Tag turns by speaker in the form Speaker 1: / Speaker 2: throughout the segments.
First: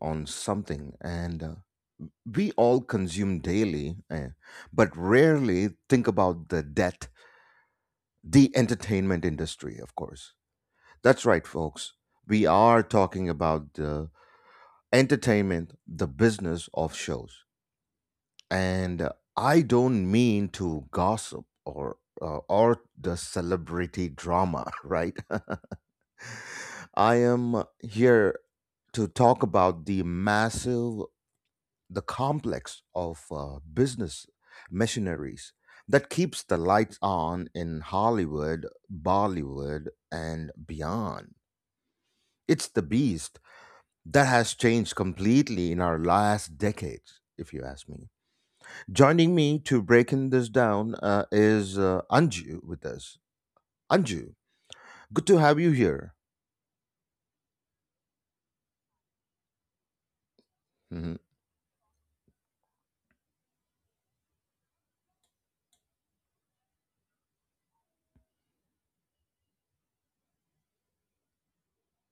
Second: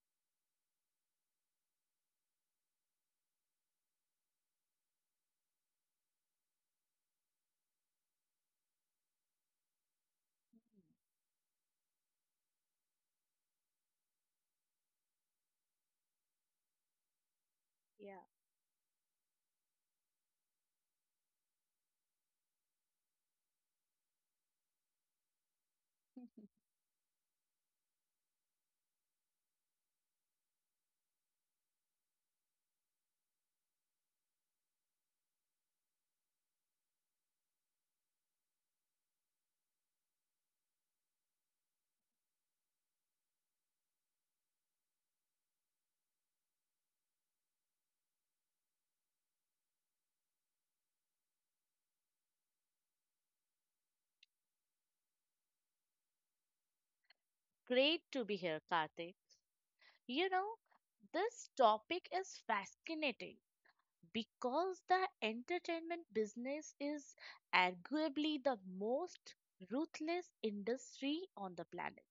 Speaker 1: on something, and we all consume daily, but rarely think about the death, the entertainment industry, of course. That's right, folks. We are talking about the business of shows.
Speaker 2: Yeah.
Speaker 1: And I don't mean to gossip or the celebrity drama, right? I am here to talk about the complex of business machineries that keeps the lights on in Hollywood, Bollywood, and beyond. It's the beast that has changed completely in our last decades, if you ask me. Joining me to breaking this down is Anju with us. Anju, good to have you here.
Speaker 2: Great to be here, Karthik. You know,
Speaker 1: Hmm.
Speaker 2: this topic is fascinating because the entertainment business is arguably the most ruthless industry on the planet.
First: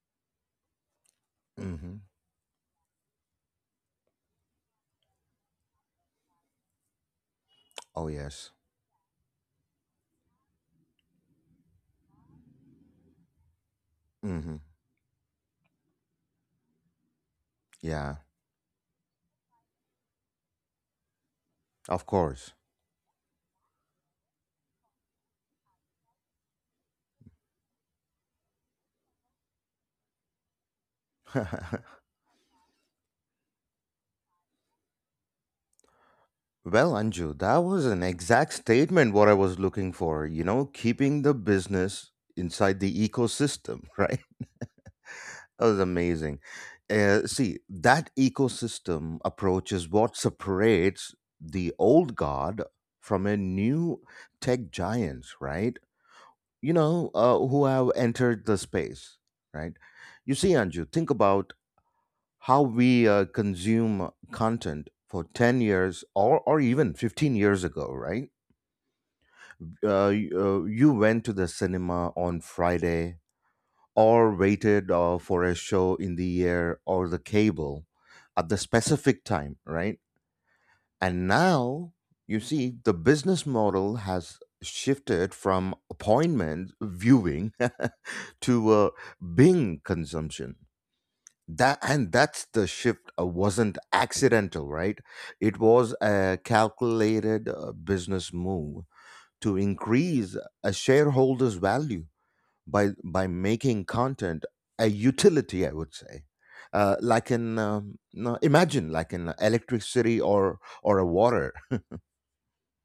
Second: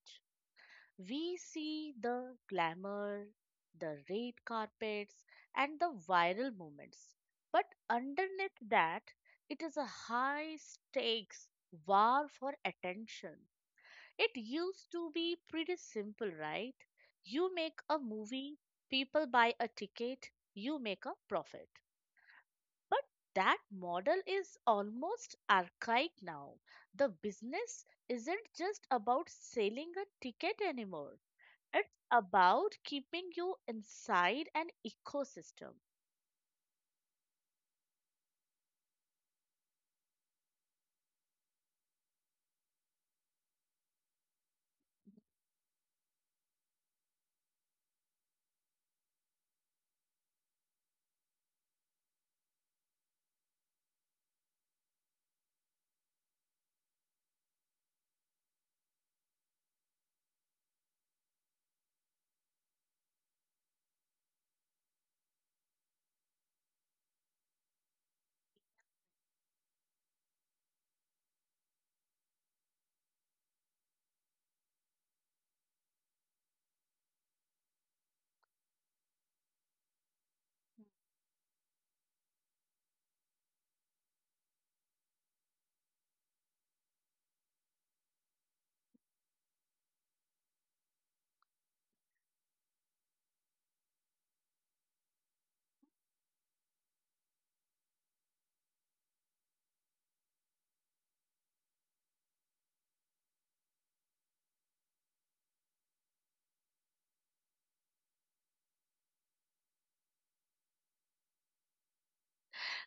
Speaker 2: We see
Speaker 1: Hmm.
Speaker 2: the glamour, the red carpets, and the viral moments. But
Speaker 1: Oh, yes.
Speaker 2: underneath that, it is a high stakes war for attention. It
Speaker 1: Hmm.
Speaker 2: used to be pretty simple, right? You make a
Speaker 1: Yeah,
Speaker 2: movie, people buy a ticket, you make a profit.
Speaker 1: of course.
Speaker 2: But that model is almost archaic now. The business isn't just about selling a ticket anymore.
Speaker 1: Well,
Speaker 2: It's about keeping you inside an ecosystem.
Speaker 1: Anju, that was an exact statement what I was looking for, you know, keeping the business inside the ecosystem, right? That was amazing. See, that ecosystem approach is what separates the old guard from a new tech giants, right? You know, who have entered the space, right? You see, Anju, think about how we consume content for 10 years or even 15 years ago, right? You went to the cinema on Friday or waited for a show in the air or the cable at the specific time, right? And now, you see, the business model has shifted from appointment viewing to Bing consumption. That's the shift wasn't accidental, right? It was a calculated business move to increase a shareholder's value by making content a utility, I would say. Like in no, imagine like in electricity or a water.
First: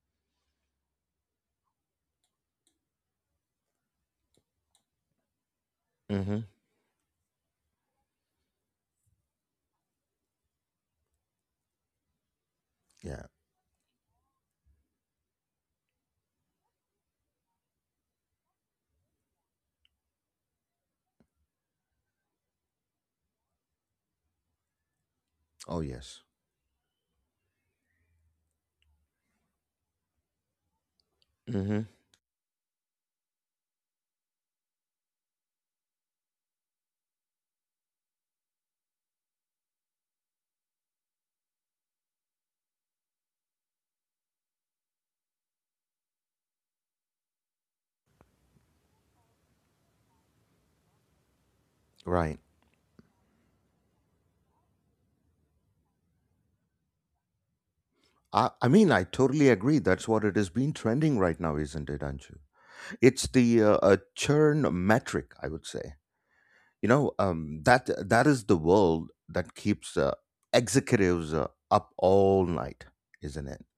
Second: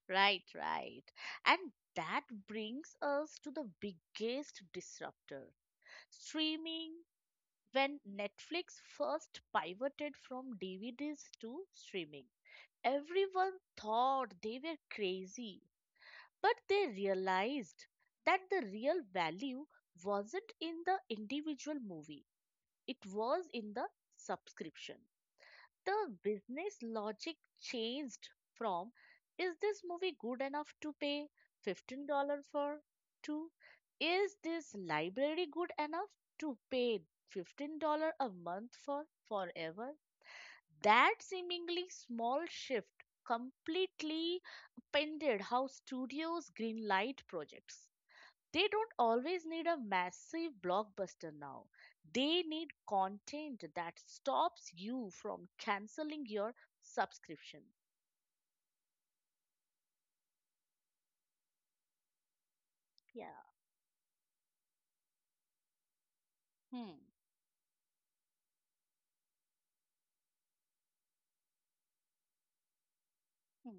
Speaker 2: Right, right. And that brings us to the biggest disruptor,
Speaker 1: Mm-hmm.
Speaker 2: streaming. When Netflix first pivoted from DVDs to streaming,
Speaker 1: Yeah.
Speaker 2: everyone thought they were crazy, but they realized that the real value wasn't in the individual movie, it was in the subscription.
Speaker 1: Oh,
Speaker 2: The
Speaker 1: yes.
Speaker 2: business logic changed from, is this movie good enough to pay
Speaker 1: Hmm.
Speaker 2: $15 for, to, is this library good enough to pay $15 a month for forever? That seemingly small shift completely upended how studios greenlight projects. They don't always need a massive blockbuster now. They
Speaker 1: Right.
Speaker 2: need content that stops you from canceling your subscription.
Speaker 1: I mean, I totally agree. That's what it has been trending right now, isn't it, Anshu?
Speaker 2: Yeah.
Speaker 1: It's the churn metric, I would say. You
Speaker 2: Hmm.
Speaker 1: know, that that is the world that keeps executives up all night, isn't it?
Speaker 2: Hmm.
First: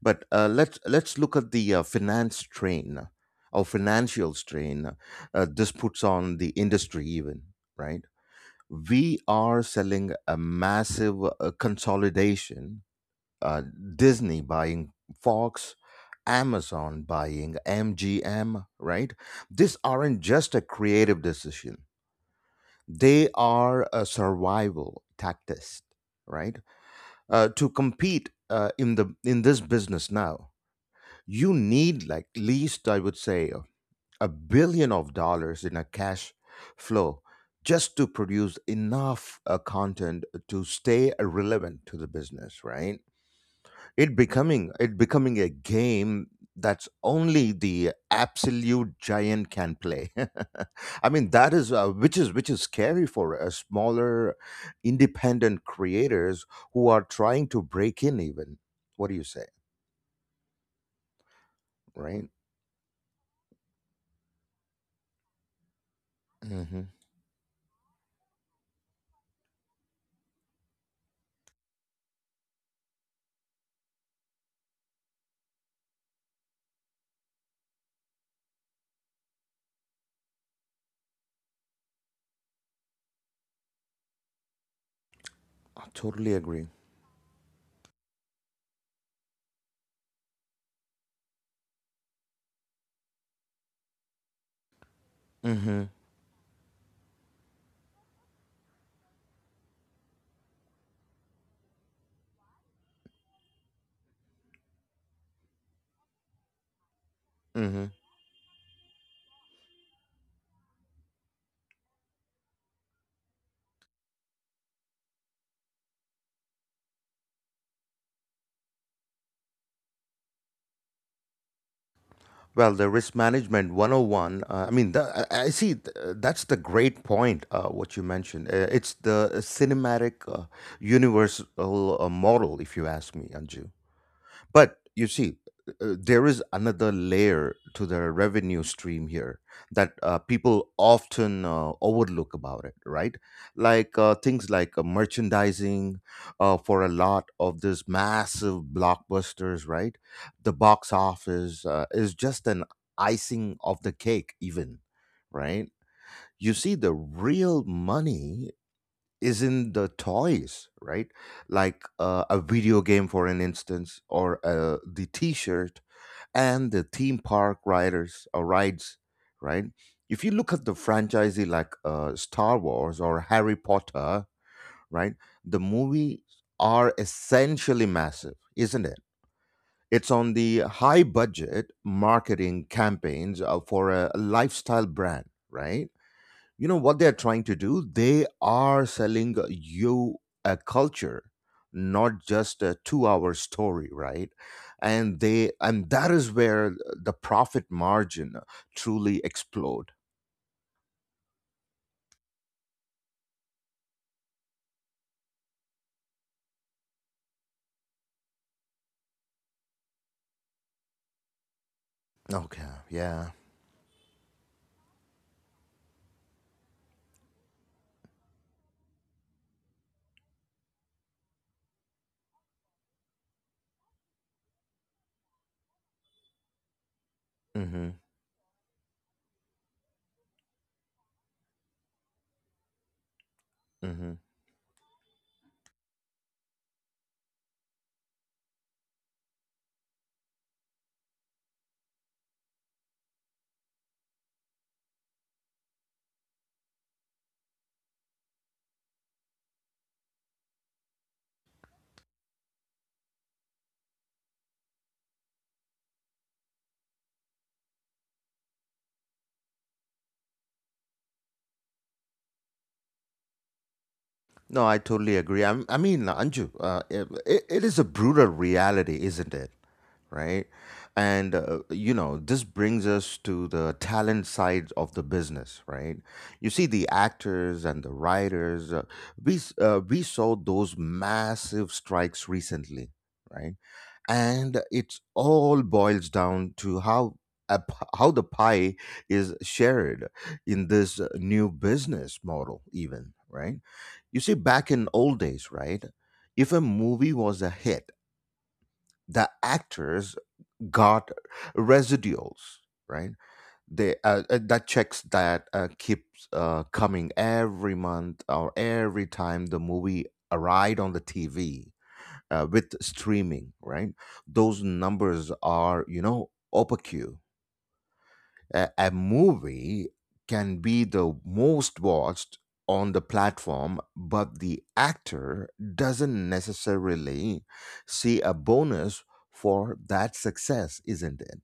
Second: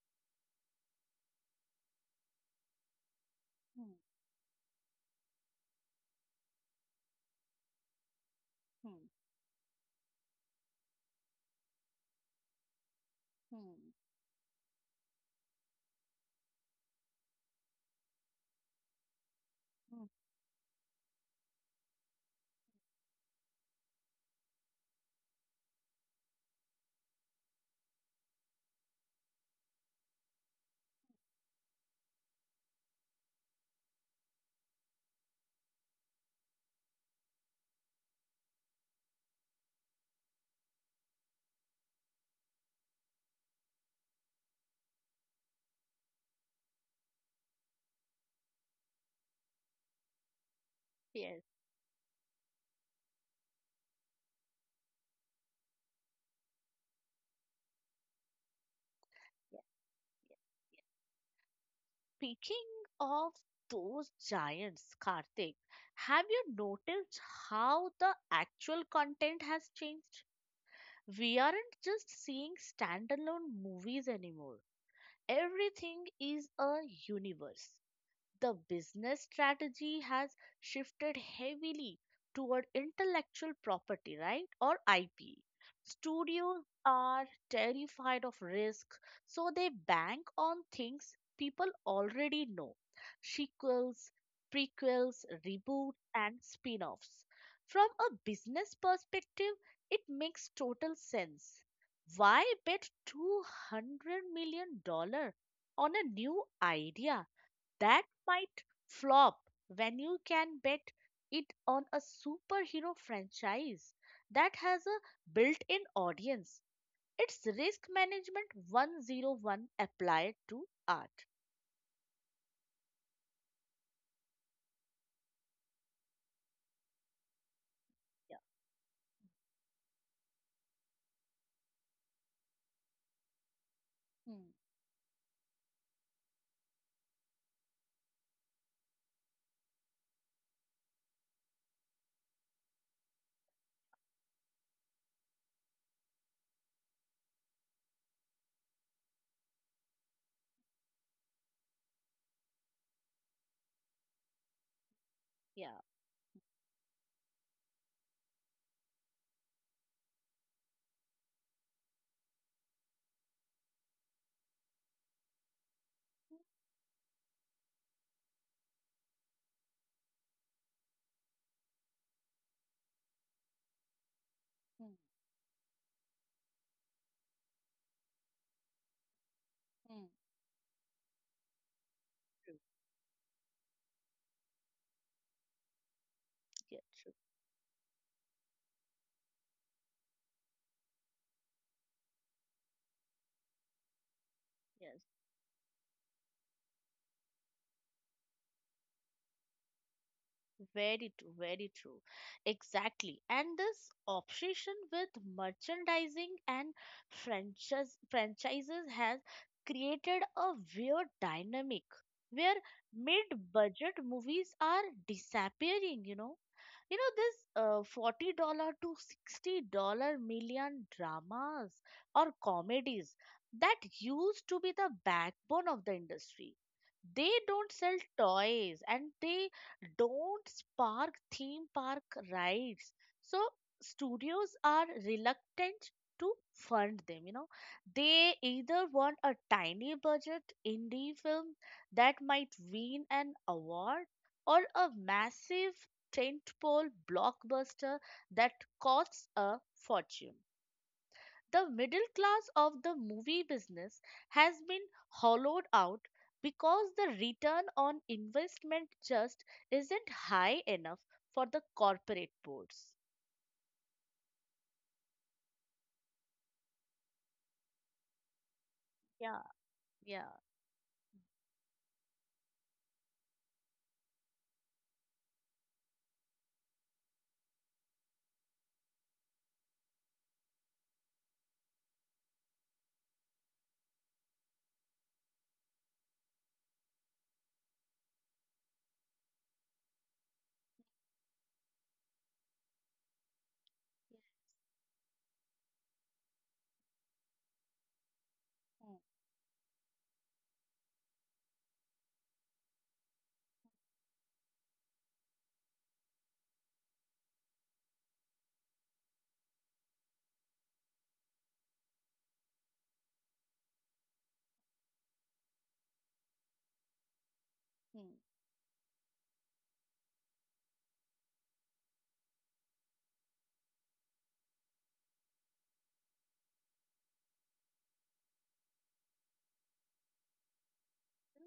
Speaker 1: But let's look at the finance strain or
Speaker 2: Hmm.
Speaker 1: financial strain this puts on the industry, even right?
Speaker 2: Hmm.
Speaker 1: We are selling a massive consolidation. Uh,
Speaker 2: Hmm.
Speaker 1: Disney buying Fox, Amazon buying MGM, right? These
Speaker 2: Hmm.
Speaker 1: aren't just a creative decision, they are a survival tactics, right? To compete in this business now, you need like least I would say a billion of dollars in a cash flow just to produce enough content to stay relevant to the business, right? It becoming a game that's only the absolute giant can play. I mean
Speaker 2: Yes.
Speaker 1: that is which is scary for a smaller independent creators who are trying to break in even, what do you say, right?
Speaker 2: Speaking of those giants, Karthik, have you
Speaker 1: Mm-hmm.
Speaker 2: noticed how the actual content has changed? We aren't just seeing standalone movies anymore. Everything is a universe. The business strategy has shifted heavily toward intellectual property, right, or IP.
Speaker 1: I totally
Speaker 2: Studios
Speaker 1: agree.
Speaker 2: are terrified of risk, so they bank on things people already know: sequels, prequels,
Speaker 1: Mm-hmm.
Speaker 2: reboots, and spin offs. From a business perspective, it makes total sense. Why bet $200 million dollars on a new idea
Speaker 1: Mm-hmm.
Speaker 2: that might flop when you can bet it on a superhero franchise that has a built in audience. It's risk management 101 applied to art.
Speaker 1: Well, the risk management 101, I mean, the, I see that's the great point, what you mentioned. It's the cinematic universal model, if you ask me, Anju.
Speaker 2: Yeah. Mm,
Speaker 1: But you see, there is another layer to the revenue stream here that people often overlook about it, right? Like things like merchandising for a lot of these massive blockbusters, right? The box office is just an icing of the cake, even, right?
Speaker 2: yeah.
Speaker 1: You see, the real money is in the toys, right? Like a video game, for an instance, or the T-shirt and the theme park riders or rides, right? If you look at the franchisee like Star Wars or Harry Potter,
Speaker 2: Mm,
Speaker 1: right? The movies are essentially massive, isn't it?
Speaker 2: mm.
Speaker 1: It's on the high budget
Speaker 2: True.
Speaker 1: marketing campaigns for a lifestyle brand, right? You know
Speaker 2: Yeah.
Speaker 1: what
Speaker 2: True.
Speaker 1: they're trying to do, they are selling you a culture, not just a 2 hour story, right?
Speaker 2: Yes.
Speaker 1: And that is where the profit margin truly explode.
Speaker 2: Very true, very true. Exactly. And this obsession with merchandising and franchises has created a weird dynamic where
Speaker 1: Okay, yeah.
Speaker 2: mid-budget movies are disappearing, you know. This $40 to 60 million million dramas or comedies that used to be the backbone of the industry, they don't
Speaker 1: Mm-hmm.
Speaker 2: sell toys and they don't spark theme park rides. So
Speaker 1: Mm-hmm.
Speaker 2: studios are reluctant to fund them, you know. They either want a tiny budget indie film that might win an award or a massive tentpole blockbuster that costs a fortune. The middle class of the movie business has been hollowed out because the return on investment just isn't high enough for the corporate boards.
Speaker 1: No, I totally agree. I mean, Anju, it is a brutal reality, isn't
Speaker 2: Yeah,
Speaker 1: it?
Speaker 2: yeah.
Speaker 1: Right? And you know, this brings us to the talent side of the business, right? You see, the actors and the writers, we saw those massive strikes recently, right? And it all boils down to how how the pie is shared in this new business model, even, right? You see, back in old days, right? If a movie was a hit, the actors got residuals, right? they That checks that keeps coming every month or every time the movie arrived on the TV with streaming, right? Those numbers are, you know, opaque.
Speaker 2: Hmm.
Speaker 1: A movie can be the most watched on the platform, but the actor doesn't necessarily see a bonus for that success, isn't it?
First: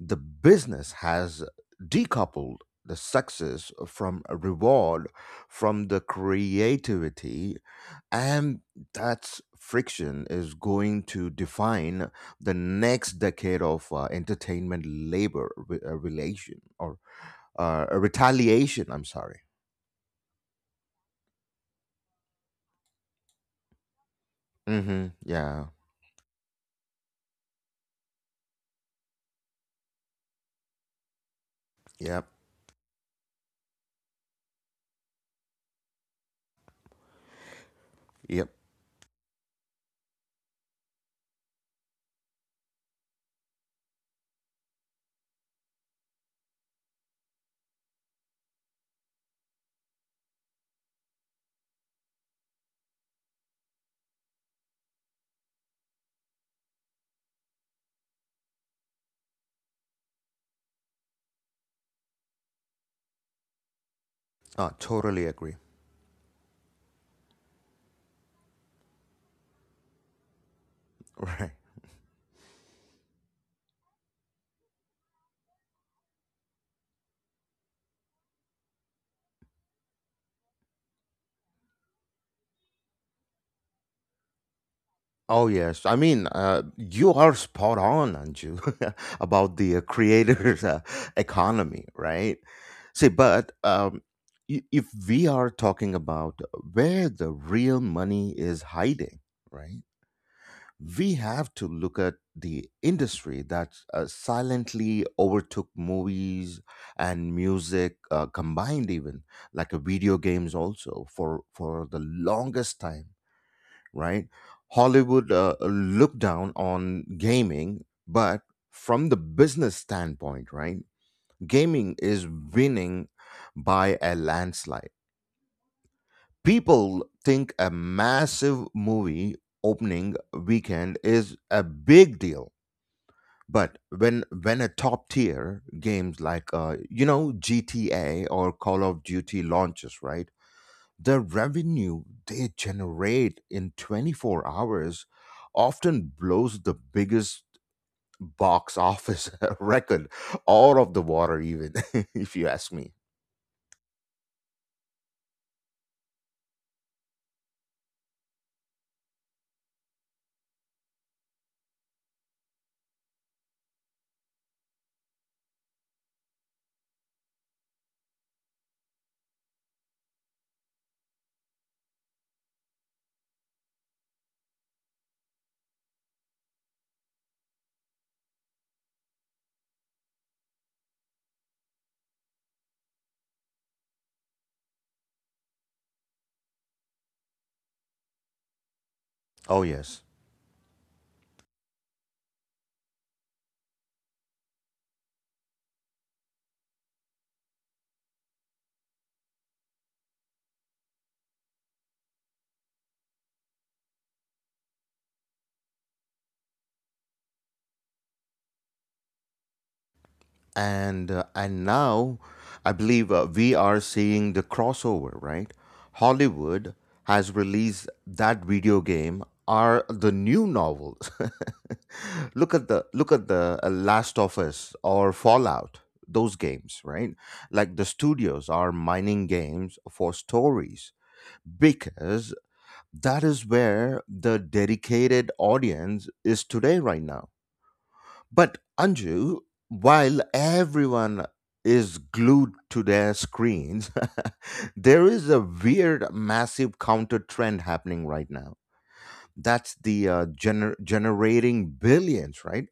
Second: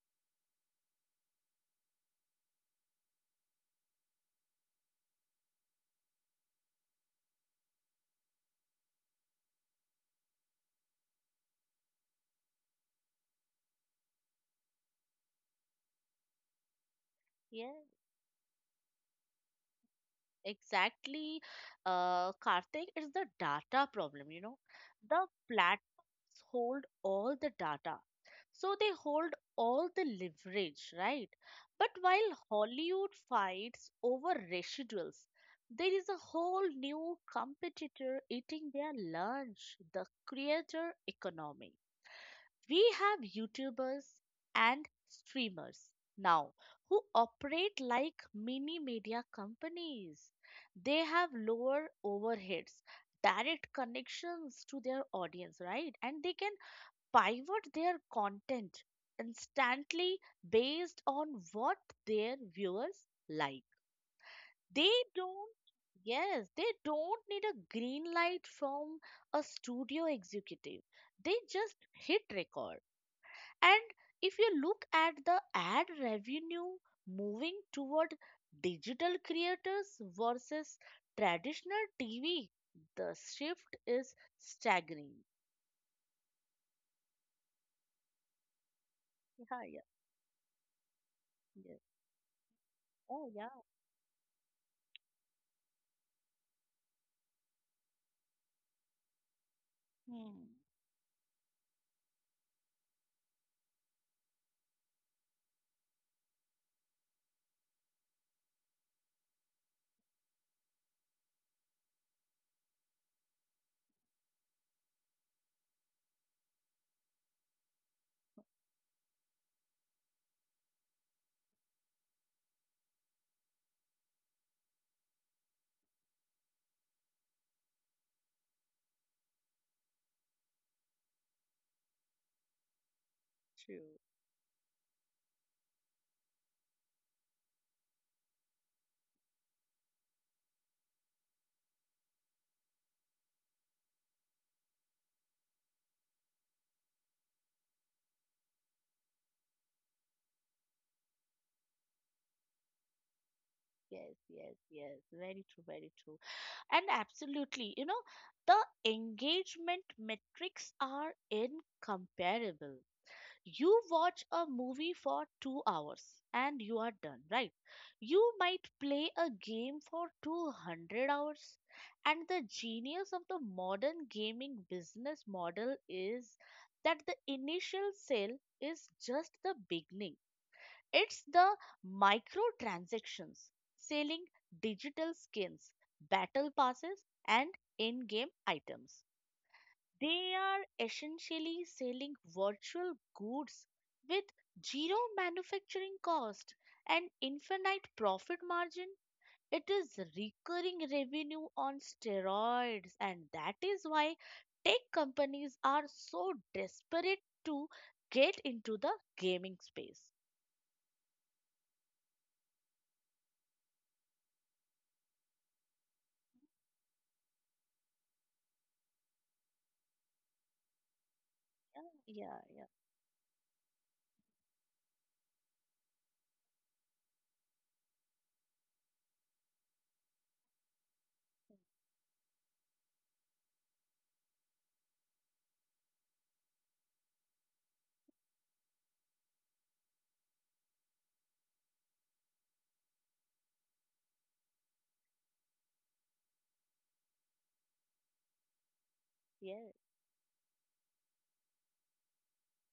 Speaker 1: The business has decoupled the success from a reward from the creativity, and that friction is going to define the next decade of entertainment labor relation or retaliation, I'm sorry.
Speaker 2: Exactly. Karthik, it's the data problem, you know.
Speaker 1: Hmm,
Speaker 2: The
Speaker 1: yeah.
Speaker 2: platforms hold all the data, so they hold all the leverage, right? But
Speaker 1: Yep.
Speaker 2: while Hollywood fights over residuals, there is a whole new competitor
Speaker 1: Yep.
Speaker 2: eating their lunch, the creator economy. We have YouTubers and streamers now who operate like mini media companies. They have lower overheads, direct connections to their audience, right? And they can pivot their content instantly based on what their viewers like.
Speaker 1: I
Speaker 2: They
Speaker 1: totally agree.
Speaker 2: don't Yes, they don't need a green light from a studio executive. They
Speaker 1: Right.
Speaker 2: just hit record. And if you look at the ad revenue moving toward digital creators versus traditional TV, the shift is staggering.
Speaker 1: Oh yes, I mean, you are spot on, Anju, about
Speaker 2: Yeah,
Speaker 1: the
Speaker 2: yeah,
Speaker 1: creators' economy,
Speaker 2: yes.
Speaker 1: right? See,
Speaker 2: Oh, yeah.
Speaker 1: but if we are talking about where the real money is hiding, right?
Speaker 2: Hmm.
Speaker 1: We have to look at the industry that silently overtook movies and music combined, even like video games, also for the longest time, right? Hollywood looked down on gaming, but from the business standpoint, right? Gaming is winning by a landslide. People think a massive movie opening weekend is a big deal. But
Speaker 2: True.
Speaker 1: when a top tier games like you know, GTA or Call of Duty launches, right? The revenue they generate in 24 hours often blows the biggest box office record out of the water, even. If you ask me.
Speaker 2: Yes, yes, yes. Very true, very true. And absolutely, you know, the engagement metrics are incomparable. You watch a movie for 2 hours and you are done, right? You might play a game for 200 hours. And the genius of the modern gaming business model is that the initial sale is just the beginning. It's the microtransactions, selling digital skins, battle passes, and in game items.
Speaker 1: Oh, yes.
Speaker 2: They are essentially selling virtual goods with zero manufacturing cost and infinite profit margin. It is recurring revenue on steroids, and that is why tech companies are so desperate to get into the gaming space.
Speaker 1: And and now I believe we are seeing the crossover, right? Hollywood has released that video game are the new novels.
Speaker 2: Yeah,
Speaker 1: Look
Speaker 2: yeah,
Speaker 1: at the last of us or fallout, those games, right? Like the studios are mining games for stories because that is where the dedicated audience is today right now. But Anju, while everyone is glued to their screens, there is a weird, massive counter trend happening right now.
Speaker 2: yeah.
Speaker 1: That's the generating billions, right?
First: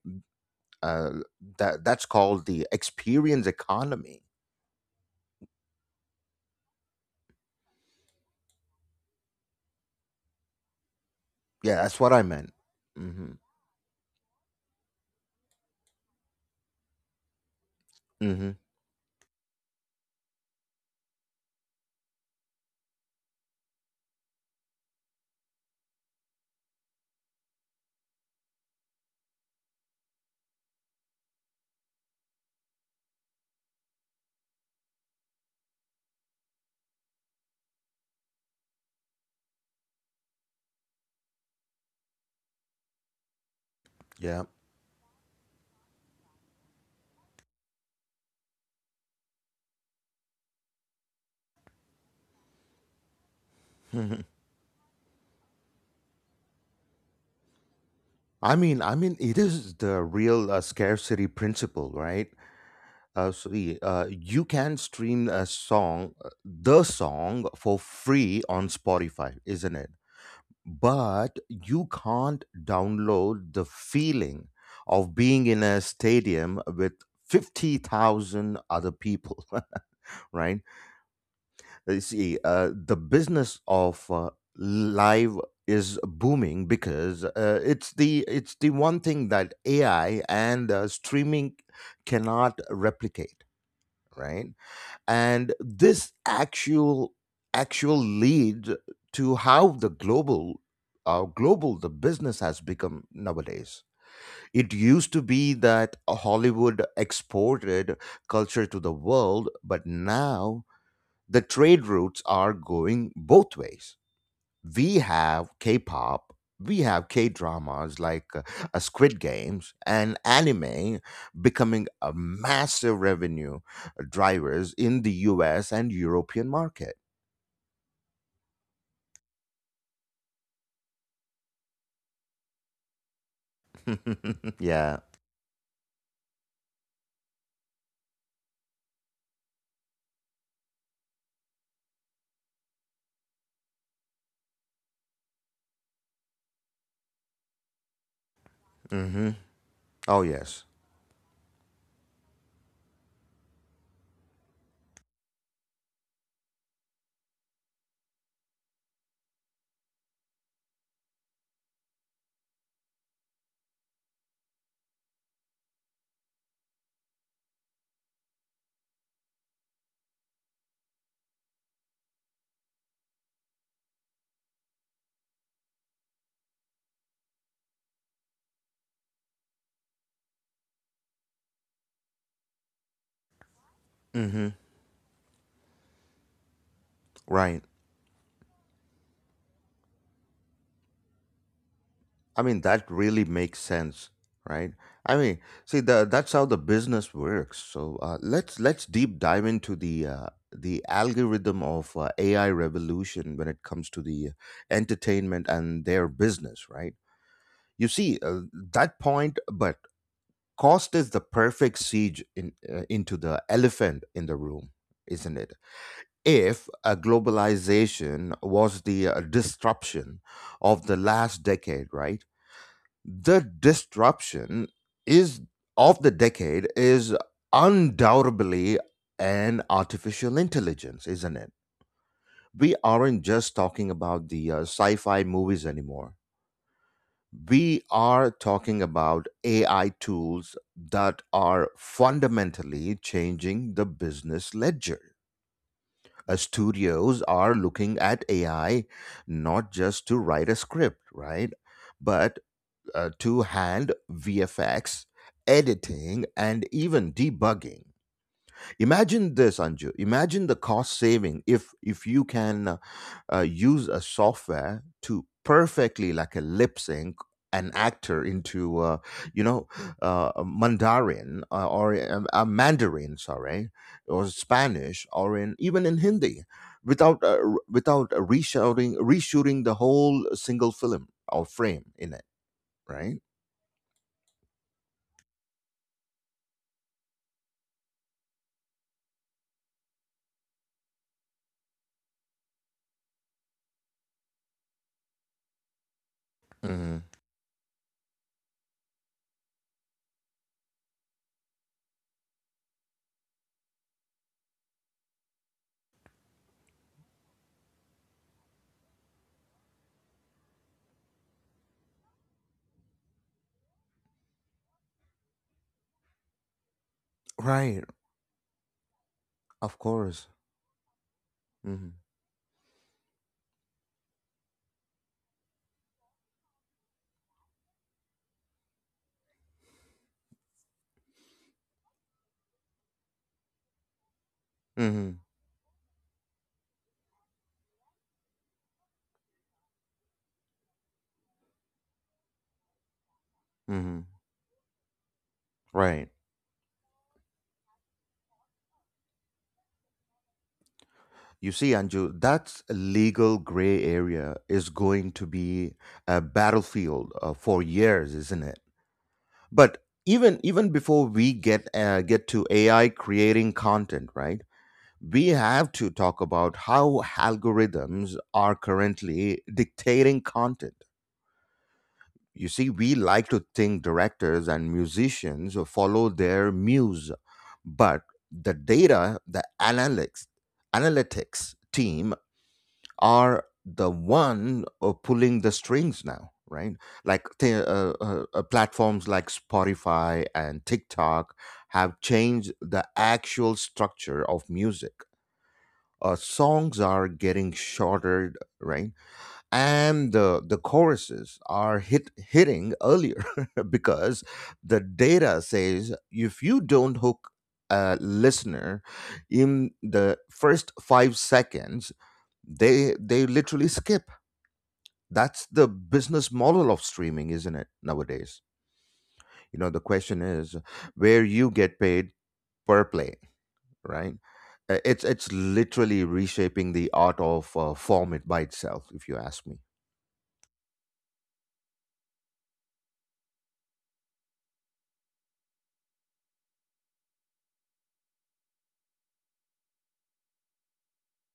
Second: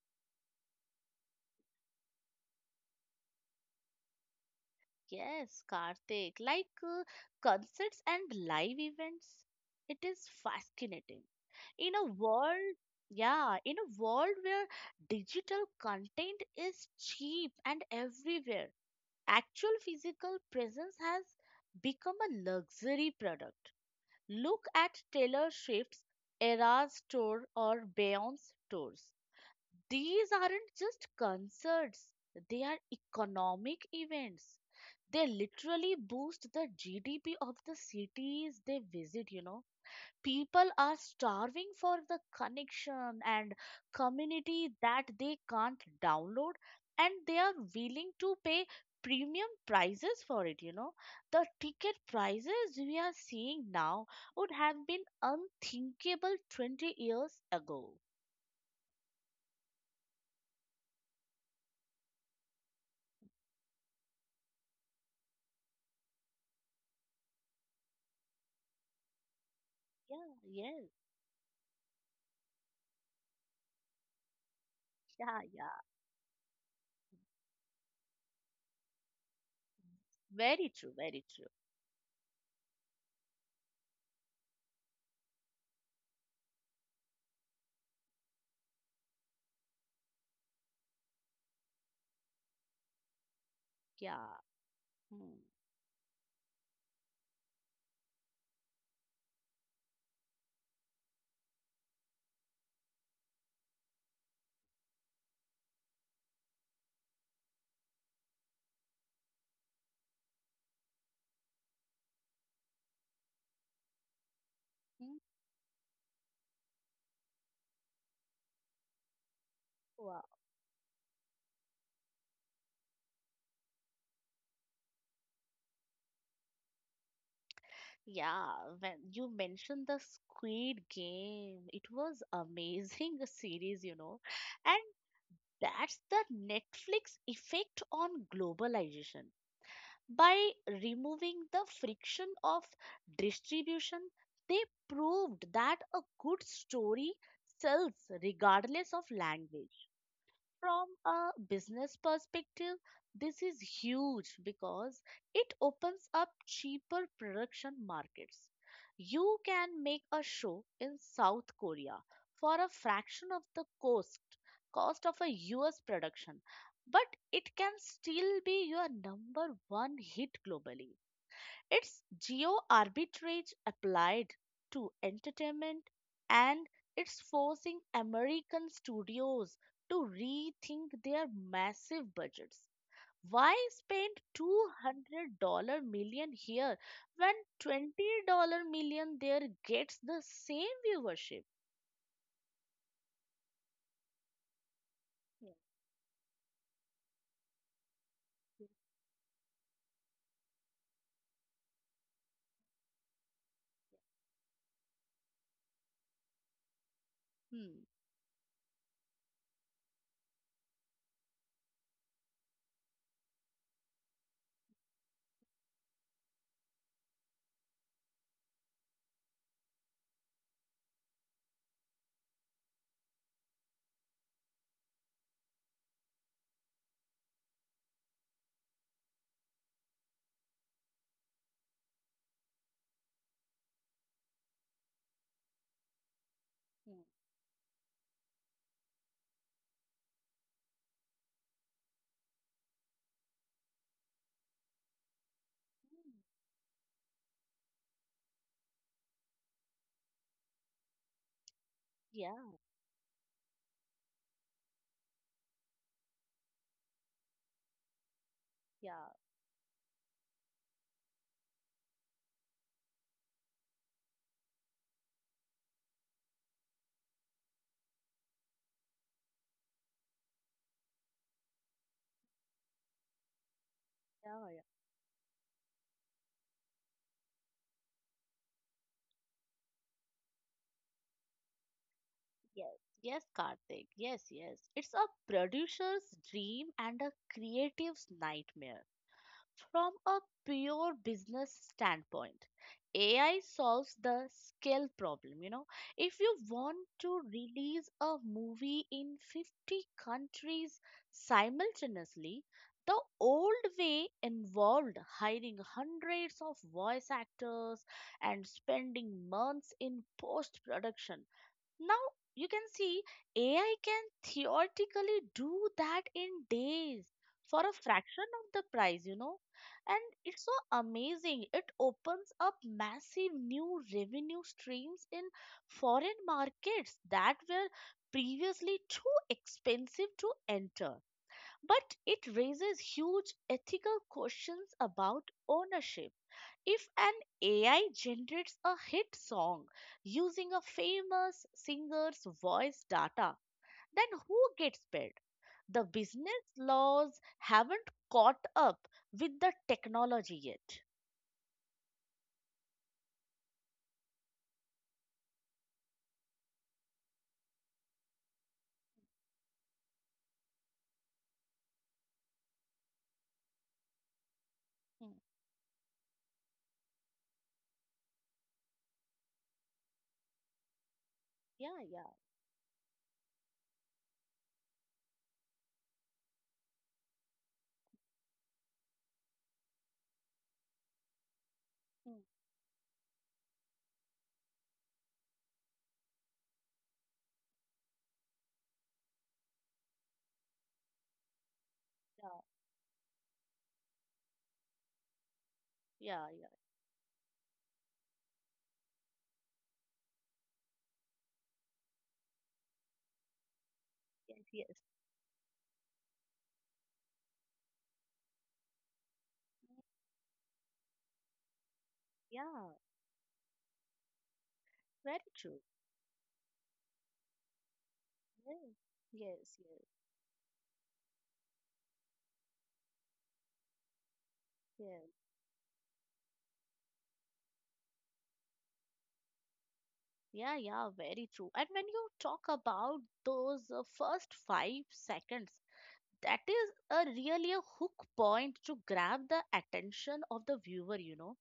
Speaker 1: Uh, that's called the experience economy.
Speaker 2: Yes, Karthik, concerts and live events, it is fascinating.
Speaker 1: Yeah,
Speaker 2: In
Speaker 1: that's
Speaker 2: a
Speaker 1: what I meant.
Speaker 2: world,
Speaker 1: Hmm.
Speaker 2: yeah, in a world where digital content is cheap and
Speaker 1: Hmm.
Speaker 2: everywhere, actual physical presence has become a luxury product. Look at Taylor Swift's Eras tour or Beyond's tours. These aren't just concerts, they are economic events. They literally boost the GDP of the cities they visit, you know. People are starving for the connection and
Speaker 1: Yeah.
Speaker 2: community that they can't download, and they are willing to pay premium prices for it, you know. The ticket prices we are seeing now would have been unthinkable 20 years ago.
Speaker 1: I mean, it is the real scarcity principle, right? You can stream a song for free on Spotify, isn't it?
Speaker 2: Yeah, yes,
Speaker 1: But you can't download the feeling of
Speaker 2: yeah,
Speaker 1: being in
Speaker 2: yeah.
Speaker 1: a stadium with 50,000 other people, right?
Speaker 2: Very true, very true.
Speaker 1: You see, the business of live is booming because it's the one thing that AI and streaming cannot replicate,
Speaker 2: Yeah.
Speaker 1: right?
Speaker 2: Hmm.
Speaker 1: And this actual lead to how the global the business has become nowadays. It used to be that Hollywood exported culture to the world, but now the trade routes are going both ways. We
Speaker 2: Hmm.
Speaker 1: have K-pop, we have K-dramas like Squid Games and
Speaker 2: Wow.
Speaker 1: anime becoming a massive revenue drivers in the U.S. and European market.
Speaker 2: Yeah, when you mentioned the Squid Game, it was amazing series, you know, and
Speaker 1: Yeah.
Speaker 2: that's the Netflix effect on globalization. By removing the friction of distribution, they proved that a good story sells regardless of
Speaker 1: Hmm.
Speaker 2: language.
Speaker 1: Oh yes.
Speaker 2: From a business perspective, this is huge because it opens up cheaper production markets. You can make a show in South Korea for a fraction of the cost of a US production, but it can still be your number one hit globally. It's geo arbitrage applied to entertainment, and it's forcing American studios to rethink their massive budgets. Why spend
Speaker 1: Hmm.
Speaker 2: 2 million dollar million here when
Speaker 1: Right.
Speaker 2: 20 million million there gets the same viewership?
Speaker 1: I mean, that really makes sense, right? I mean,
Speaker 2: Yeah.
Speaker 1: see, that's how the business works. So let's deep dive into the algorithm of AI revolution when it comes to the entertainment and their business, right?
Speaker 2: Hmm.
Speaker 1: You see, that point, but cost is the perfect siege in, into the elephant in the room, isn't it? If globalization was the disruption of the last decade, right? the disruption is Of the decade is undoubtedly an artificial intelligence, isn't it? We aren't just talking about the sci-fi movies anymore.
Speaker 2: Yeah.
Speaker 1: We are talking about AI tools that are fundamentally changing the business ledger.
Speaker 2: Mm.
Speaker 1: Studios are looking at AI not just to write a script, right?
Speaker 2: Yeah,
Speaker 1: But two hand VFX, editing, and even debugging.
Speaker 2: yeah,
Speaker 1: Imagine this, Anju. Imagine the cost saving if you can use a software to perfectly, like a lip sync, an actor into, you know, a Mandarin, sorry, or
Speaker 2: yeah, yeah.
Speaker 1: Spanish, or in even in Hindi, without without reshooting the whole single film or frame in it,
Speaker 2: Yes,
Speaker 1: right?
Speaker 2: yes, Karthik. Yes, yes. It's a producer's dream and a creative's nightmare. From a pure business standpoint, AI solves the scale problem. You know, if you want to release a movie in 50 countries simultaneously, the old way involved hiring hundreds of voice actors and spending months in post production. Now, you can see AI can theoretically do that in days for a
Speaker 1: Right,
Speaker 2: fraction of the price, you know.
Speaker 1: of
Speaker 2: And
Speaker 1: course.
Speaker 2: it's so amazing. It
Speaker 1: Mhm.
Speaker 2: opens up massive new revenue streams in foreign markets that were previously too expensive to enter. But it raises huge ethical questions
Speaker 1: Mhm.
Speaker 2: about ownership. If an AI generates a hit song using a famous singer's voice data, then
Speaker 1: Mhm.
Speaker 2: who gets paid? The
Speaker 1: Right.
Speaker 2: business laws haven't caught up with the technology yet.
Speaker 1: You see, Anju, that legal gray area is going to be a battlefield for years, isn't it? But even before we get to AI creating content, right?
Speaker 2: Mm,
Speaker 1: We have to talk about how algorithms are currently dictating content.
Speaker 2: yeah, yeah,
Speaker 1: You see, we like to think directors and musicians follow their muse, but the analytics, analytics team
Speaker 2: mm,
Speaker 1: are the one pulling the strings now, right? Platforms like Spotify and TikTok have
Speaker 2: yeah,
Speaker 1: changed the actual structure of music.
Speaker 2: yeah, yeah,
Speaker 1: Songs are getting shorter, right? And the choruses are hitting earlier because
Speaker 2: yes, yes,
Speaker 1: the data says if you don't hook a listener in the first 5 seconds,
Speaker 2: yeah,
Speaker 1: they literally skip.
Speaker 2: very
Speaker 1: That's
Speaker 2: true.
Speaker 1: the business model of streaming, isn't it nowadays?
Speaker 2: Yes, yes,
Speaker 1: You know, the
Speaker 2: yes,
Speaker 1: question is where you get paid per play, right? It's
Speaker 2: yes.
Speaker 1: it's literally reshaping the art of form it by itself, if you ask me.
Speaker 2: Yeah, yeah, very true. And when you talk about those first 5 seconds, that is a really a hook point to grab the attention of the viewer, you know.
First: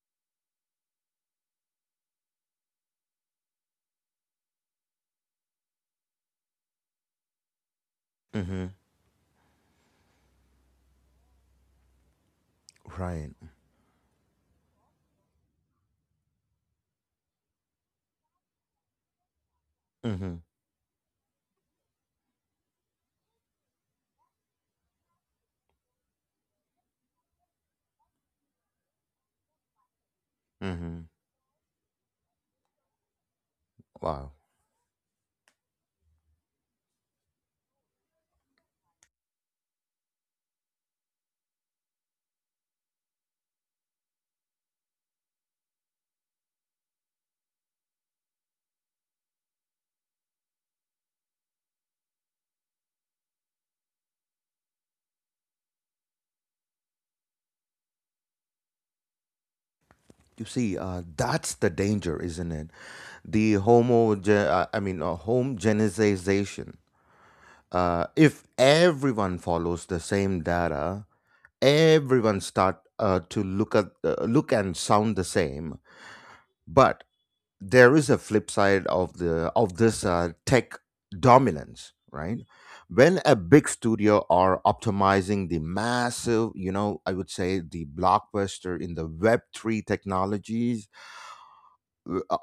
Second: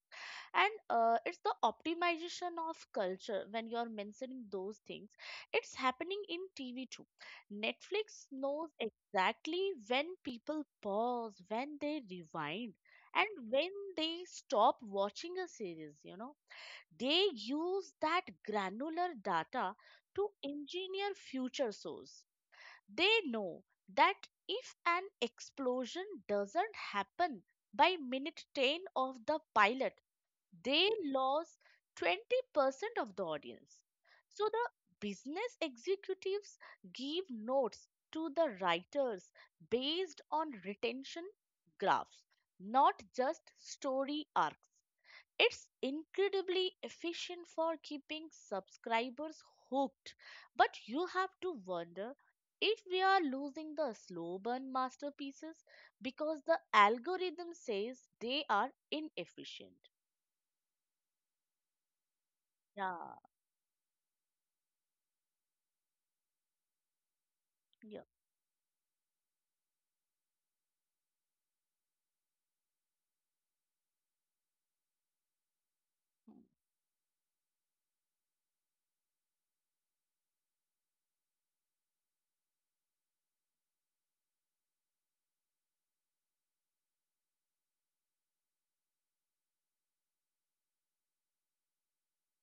Speaker 2: And it's the optimization of culture when you're mentioning those things. It's happening in TV too. Netflix
Speaker 1: Hmm.
Speaker 2: knows exactly when people pause, when they rewind,
Speaker 1: Right.
Speaker 2: and when they stop watching a series, you know. They use that granular data to
Speaker 1: Hmm.
Speaker 2: engineer future shows. They know that if an explosion doesn't happen by minute 10 of the pilot, they
Speaker 1: Hmm.
Speaker 2: lose 20% of the audience.
Speaker 1: Wow.
Speaker 2: So the business executives give notes to the writers based on retention graphs, not just story arcs. It's incredibly efficient for keeping subscribers hooked, but you have to wonder if we are losing the slow burn masterpieces because the algorithm says they are inefficient.
Speaker 1: You see, that's the danger, isn't it?
Speaker 2: Yeah,
Speaker 1: The homogenization.
Speaker 2: yeah.
Speaker 1: If everyone follows the same data, everyone start to look at look and sound the same.
Speaker 2: Mm,
Speaker 1: But there is a flip side of the of this tech dominance, right? When a big studio are optimizing the massive, you know, I would say the blockbuster in the Web three technologies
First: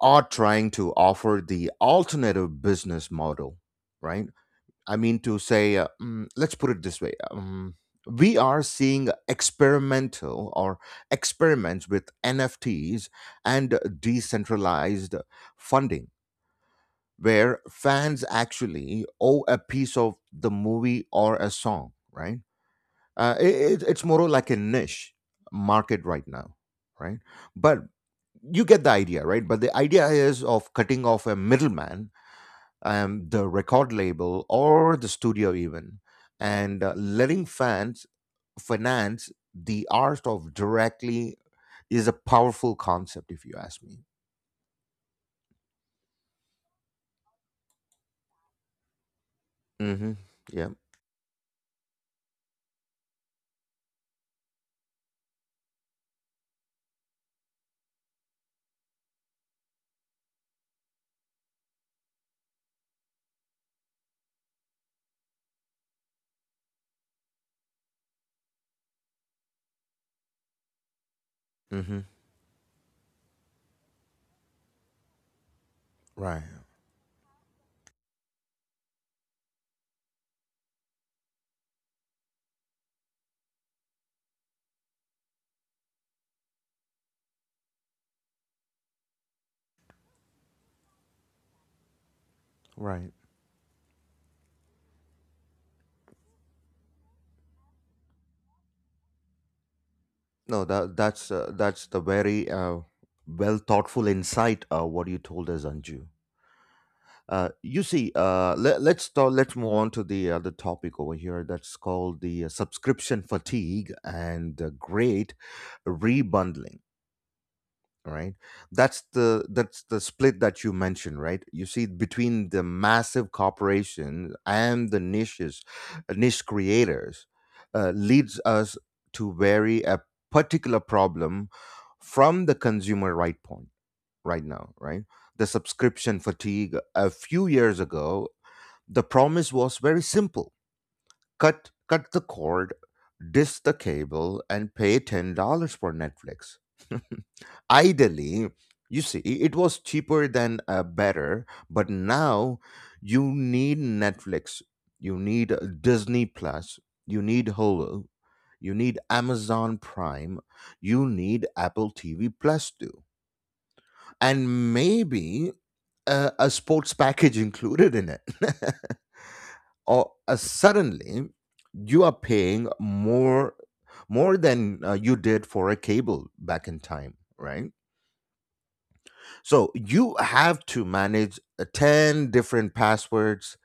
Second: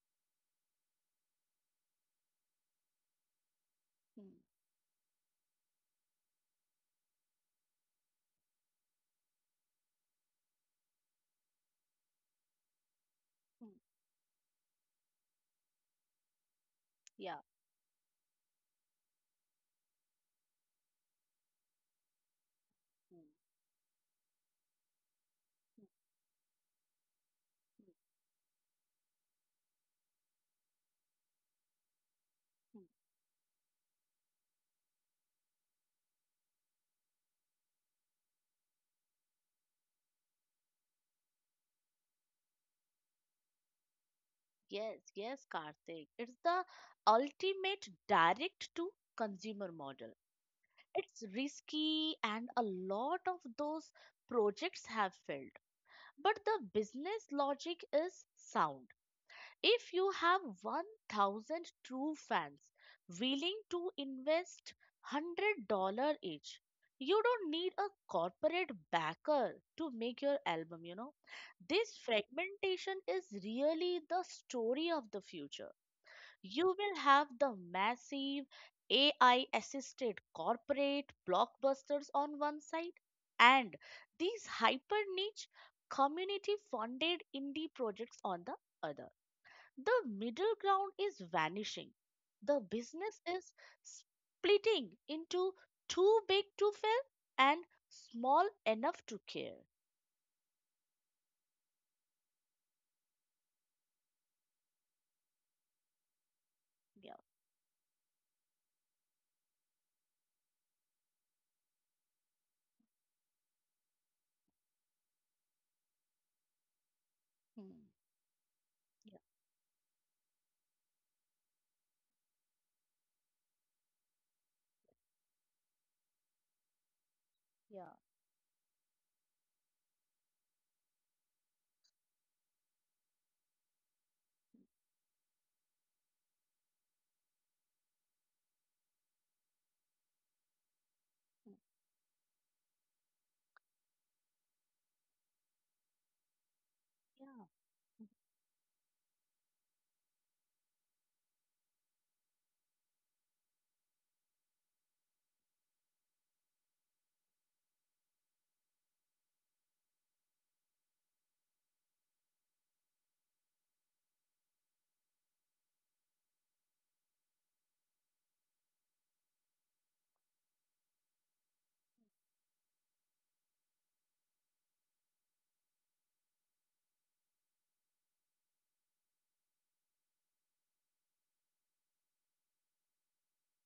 Speaker 1: are trying to offer the alternative business model, right?
Speaker 2: mm,
Speaker 1: I mean, to say, let's put it this way. We are seeing experimental or experiments with NFTs
Speaker 2: mm,
Speaker 1: and decentralized funding
Speaker 2: yeah.
Speaker 1: where fans actually owe a piece of the movie or a song, right?
Speaker 2: Mm,
Speaker 1: It's more like a niche
Speaker 2: mm,
Speaker 1: market right now, right? But you get the idea, right? But the idea is of cutting off a middleman,
Speaker 2: mm, mm.
Speaker 1: the record label or the studio even, and letting fans finance the art of directly is a powerful concept, if you ask me.
Speaker 2: Yes, yes, Karthik. It's the ultimate direct to consumer
Speaker 1: Mm-hmm.
Speaker 2: model.
Speaker 1: Yeah.
Speaker 2: It's risky, and a lot of those projects have failed. But the business logic is sound. If you have 1000 true fans willing to invest $100 each, you don't need a corporate backer to make your album, you know. This
Speaker 1: Mm-hmm.
Speaker 2: fragmentation is really the story of the future.
Speaker 1: Right.
Speaker 2: You will have the massive AI assisted corporate blockbusters on one side and these hyper niche community funded indie projects on the other. The middle ground is vanishing. The
Speaker 1: Right.
Speaker 2: business is splitting into too big to fail and small enough to care.
Speaker 1: No, that's that's the very well thoughtful insight what you told us, Anju.
Speaker 2: Yeah.
Speaker 1: You see, let's talk, let's move on to the other topic over here that's called the subscription fatigue and the great rebundling.
Speaker 2: Hmm.
Speaker 1: Right, that's
Speaker 2: Yeah.
Speaker 1: the split that you mentioned, right? You see between the massive corporations and the niches, niche creators,
Speaker 2: Yeah.
Speaker 1: leads us to vary a particular problem from the consumer right point right now, right? The subscription fatigue a few years ago, the promise was very simple. Cut the cord, dish the cable, and pay $10 for Netflix. Ideally, you see, it was cheaper than better, but now you need Netflix, you need Disney Plus, you need Hulu, you need Amazon Prime, you need Apple TV Plus too, and maybe a sports package included in it. Or suddenly you are paying more than you did for a cable back in time, right? So you have to manage 10 different passwords.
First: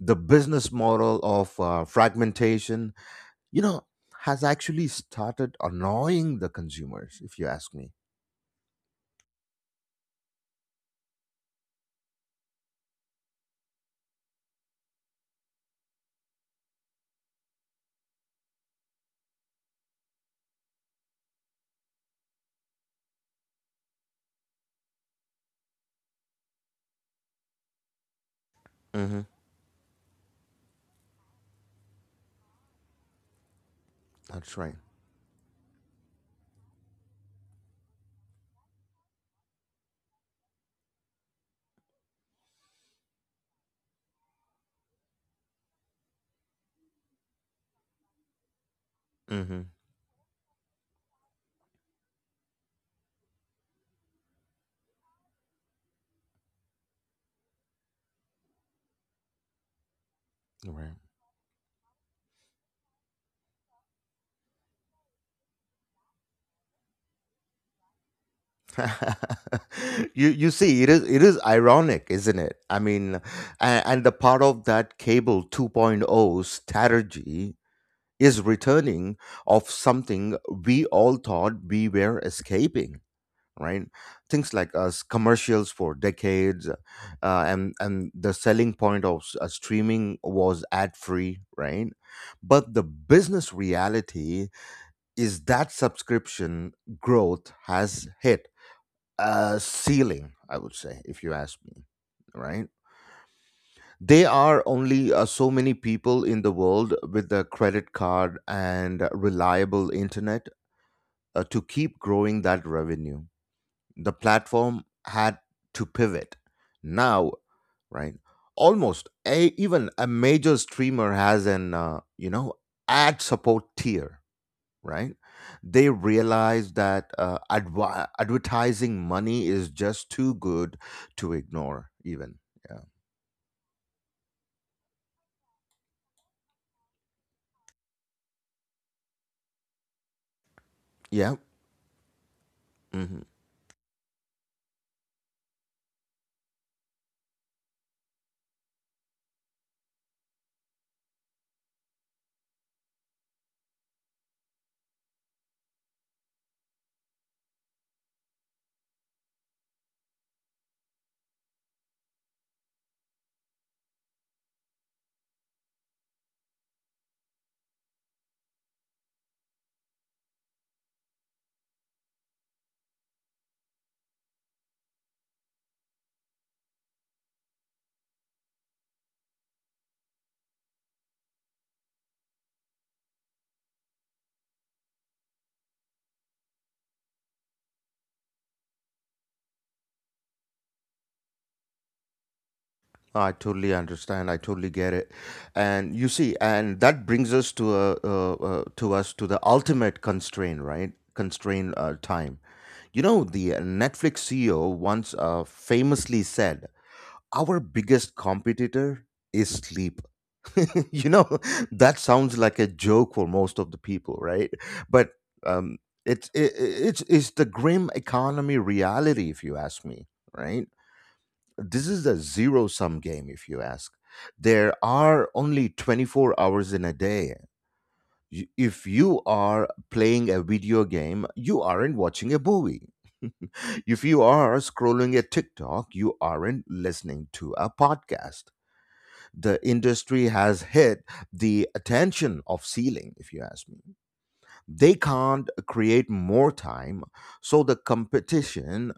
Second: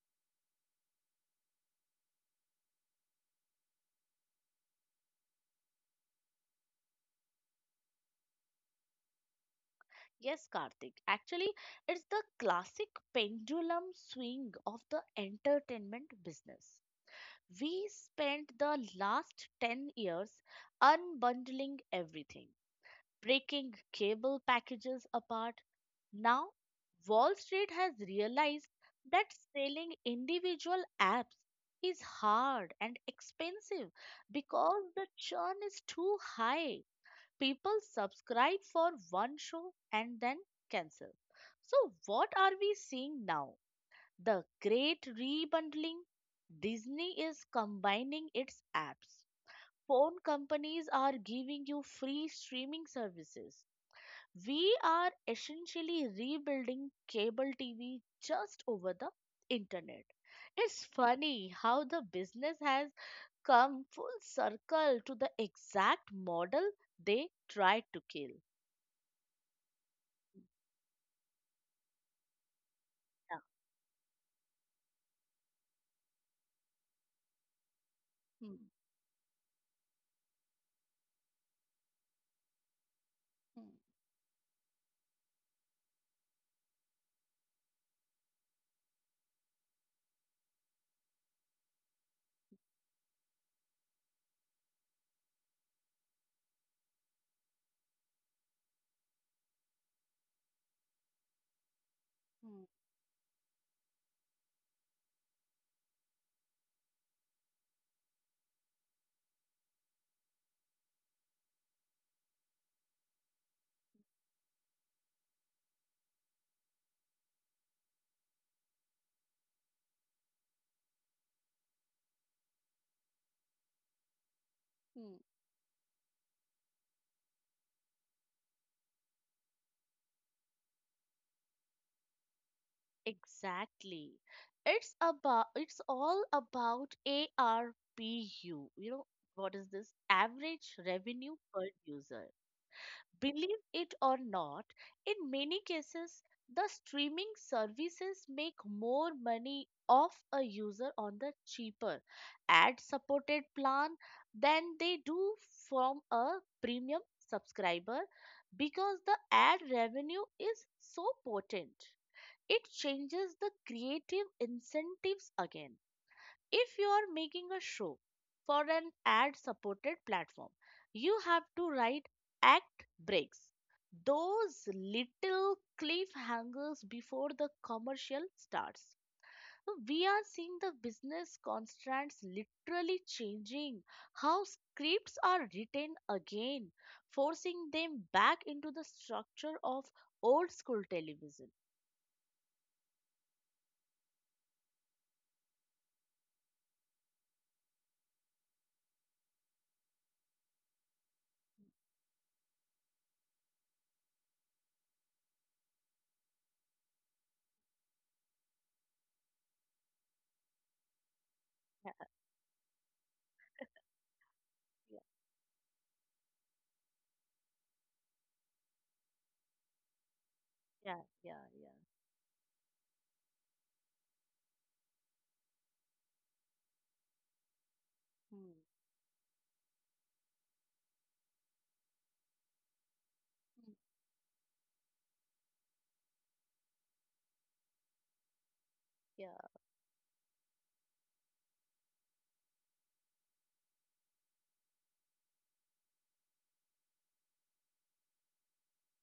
Speaker 1: The business model of fragmentation, you know, has actually started annoying the consumers, if you ask me.
Speaker 2: Yes, Karthik. Actually, it's the classic pendulum swing of the entertainment business. We spent the last 10 years unbundling everything, breaking cable packages apart. Now, Wall Street has realized
Speaker 1: Hmm.
Speaker 2: that selling individual apps is hard and expensive
Speaker 1: That's right.
Speaker 2: because the churn is too high. People subscribe for one show and then cancel. So, what are we seeing now? The great rebundling. Disney is combining its apps.
Speaker 1: Hmm.
Speaker 2: Phone companies are giving you free streaming services. We are essentially rebuilding cable TV just over the internet. It's
Speaker 1: Right.
Speaker 2: funny how the business has come full circle to the exact model they tried to kill.
Speaker 1: You see, it is ironic, isn't it? I mean,
Speaker 2: Yeah.
Speaker 1: and the part of that cable 2.0 strategy is
Speaker 2: Hmm,
Speaker 1: returning of something we all thought we were escaping,
Speaker 2: hmm,
Speaker 1: right? Things like us commercials for decades, and the selling point of streaming was ad free, right? But the business reality is that subscription growth has hit ceiling, I would say, if you ask me,
Speaker 2: hmm,
Speaker 1: right? There are only so many people in the world with a credit card and reliable internet to keep growing that revenue. The platform had to pivot. Now, right? Almost a, even a major streamer has an you know ad support tier, right?
Speaker 2: hmm.
Speaker 1: They realize that advertising money is just too good to ignore, even. Yeah.
Speaker 2: Exactly. It's all about ARPU. You know, what is this? Average revenue
Speaker 1: Yeah.
Speaker 2: per user.
Speaker 1: Hmm.
Speaker 2: Believe it or not, in many cases, the streaming services make more money off a user on the cheaper ad supported plan than they do from a premium subscriber because the ad revenue is so potent. It changes the creative incentives again. If you are making a show for an ad supported platform, you have to write act breaks, those little cliffhangers before the commercial starts. We are seeing the business constraints literally changing how scripts are written again, forcing them back into the structure of old school television.
Speaker 1: I totally understand. I totally get it. And you see, and that brings us to a, to us to the ultimate constraint, right? Constraint time. You know, the Netflix CEO once famously said, "Our biggest competitor is sleep." You know,
Speaker 2: Yeah,
Speaker 1: that sounds like a joke for most of the people, right?
Speaker 2: yeah,
Speaker 1: But um it's it, it's the grim economy reality, if you ask me, right?
Speaker 2: yeah, yeah, yeah.
Speaker 1: This is a zero sum game, if you ask. There are only 24 hours in a day.
Speaker 2: Hmm.
Speaker 1: If you are playing a video game, you aren't watching a movie.
Speaker 2: Hmm.
Speaker 1: If you are scrolling a TikTok, you aren't listening to a podcast.
Speaker 2: Yeah,
Speaker 1: The industry has hit the attention of ceiling, if you ask me. They can't create more time, so the competition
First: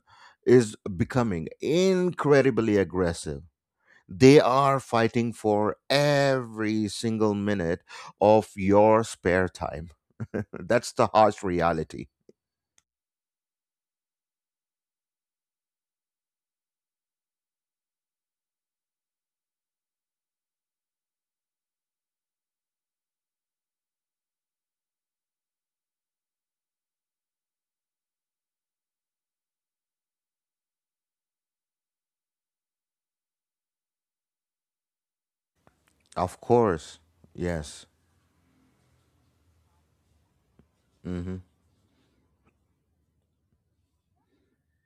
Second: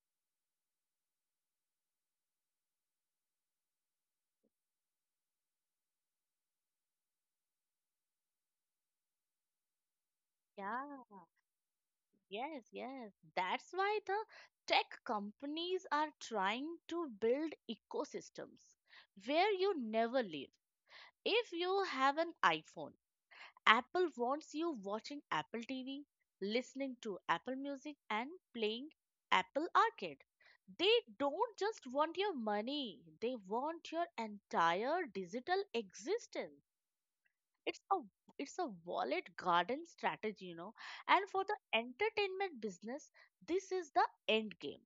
Speaker 1: is becoming incredibly aggressive. They are fighting for every single minute of your spare time. That's
Speaker 2: yeah.
Speaker 1: the harsh reality.
Speaker 2: Yes, yes. That's why the tech companies are trying to build ecosystems where you never leave. If you have an iPhone, Apple wants you watching Apple TV, listening to Apple Music, and playing Apple Arcade. They don't just want your money, they want your entire digital
Speaker 1: Of
Speaker 2: existence.
Speaker 1: course.
Speaker 2: it's
Speaker 1: Yes.
Speaker 2: a it's a wallet garden strategy. And
Speaker 1: Hmm.
Speaker 2: for the entertainment business, this is the end game.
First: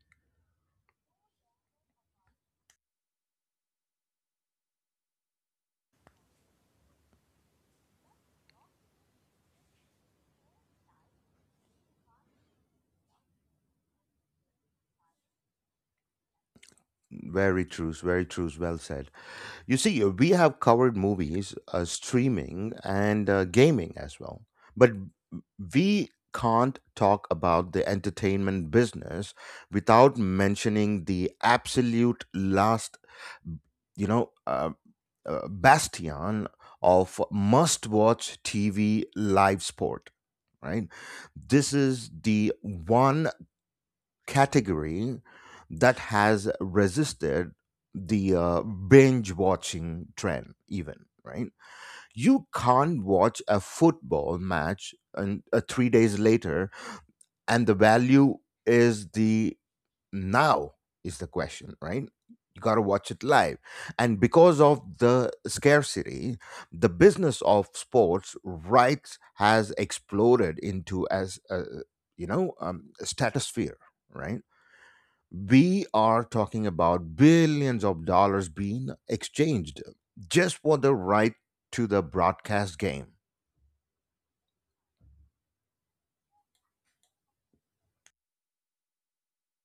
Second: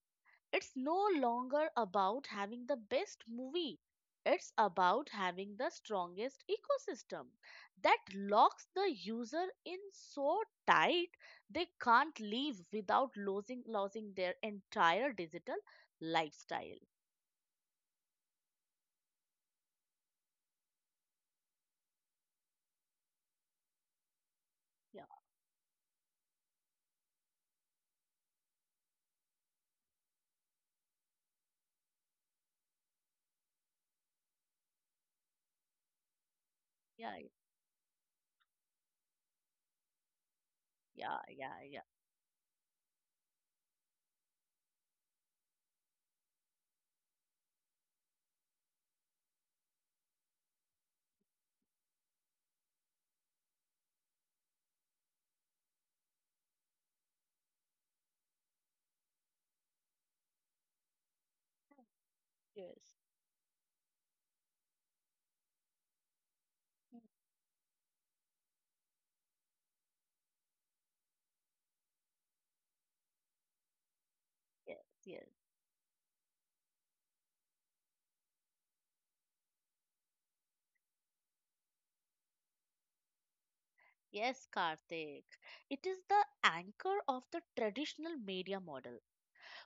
Speaker 2: It's no longer about having the best movie, it's about having the strongest ecosystem that locks the user in so tight they can't leave without losing their entire digital lifestyle.
Speaker 1: Very true, very true, well said. You see, we have covered movies, streaming, and gaming as well. But
Speaker 2: Yeah,
Speaker 1: we can't talk about the entertainment business without mentioning the absolute last, you know, uh, bastion
Speaker 2: yeah,
Speaker 1: of must watch TV, live sport, right?
Speaker 2: yeah, yeah,
Speaker 1: This
Speaker 2: yeah.
Speaker 1: is the one category that has resisted the binge watching trend, even, right? You can't watch a football match and 3 days later, and the value is the now is the question, right? You got to
Speaker 2: Yes,
Speaker 1: watch it live, and because of the scarcity, the business of sports rights has exploded into as a, a stratosphere, right?
Speaker 2: yes, yes.
Speaker 1: We are talking about billions of dollars being exchanged just for the right to the broadcast game.
Speaker 2: Yes, Karthik. It is the anchor of the traditional media model.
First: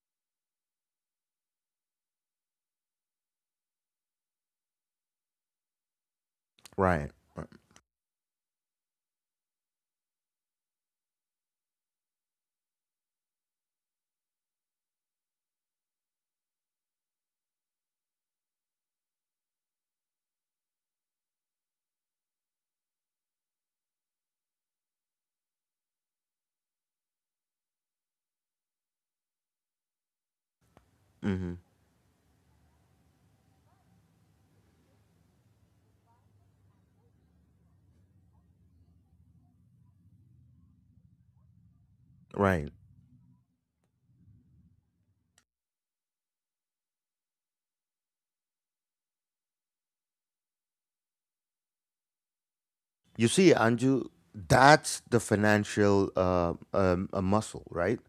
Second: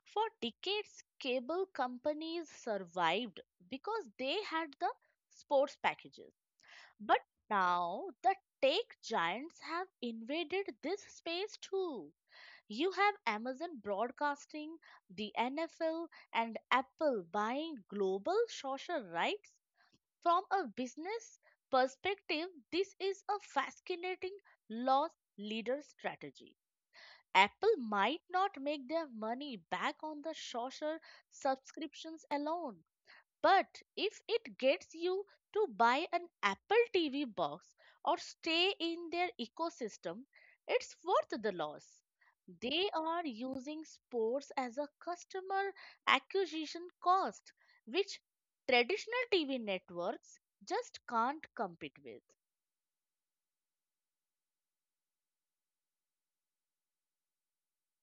Speaker 2: For decades, cable companies survived because they had the sports packages.
Speaker 1: Right.
Speaker 2: But now, the tech giants have invaded this space too. You have Amazon broadcasting the NFL, and Apple buying global social rights. From a business perspective, this is a fascinating loss leader strategy. Apple might not make their money back on the Saucer
Speaker 1: Mm-hmm.
Speaker 2: subscriptions alone, but if it gets you to buy an Apple TV box or stay in their ecosystem, it's worth the loss.
Speaker 1: Right.
Speaker 2: They are using sports as a customer acquisition cost, which traditional TV networks just can't compete with.
Speaker 1: You see, Anju, that's the financial a muscle, right?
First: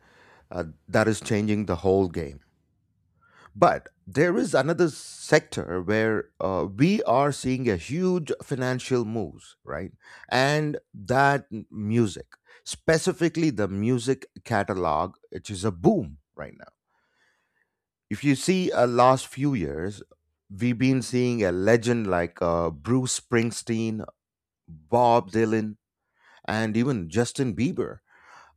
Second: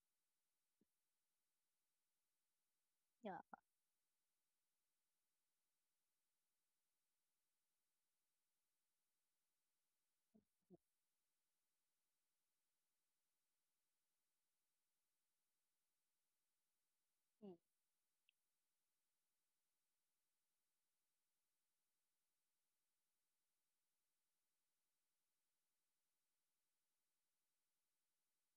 Speaker 1: That is changing the whole game.
Speaker 2: Yeah,
Speaker 1: But there is another sector where we are seeing a huge financial moves, right? And music, specifically the music catalog, which is a boom right now. If you see a last few years, we've been seeing a legend like Bruce Springsteen, Bob Dylan, and even Justin Bieber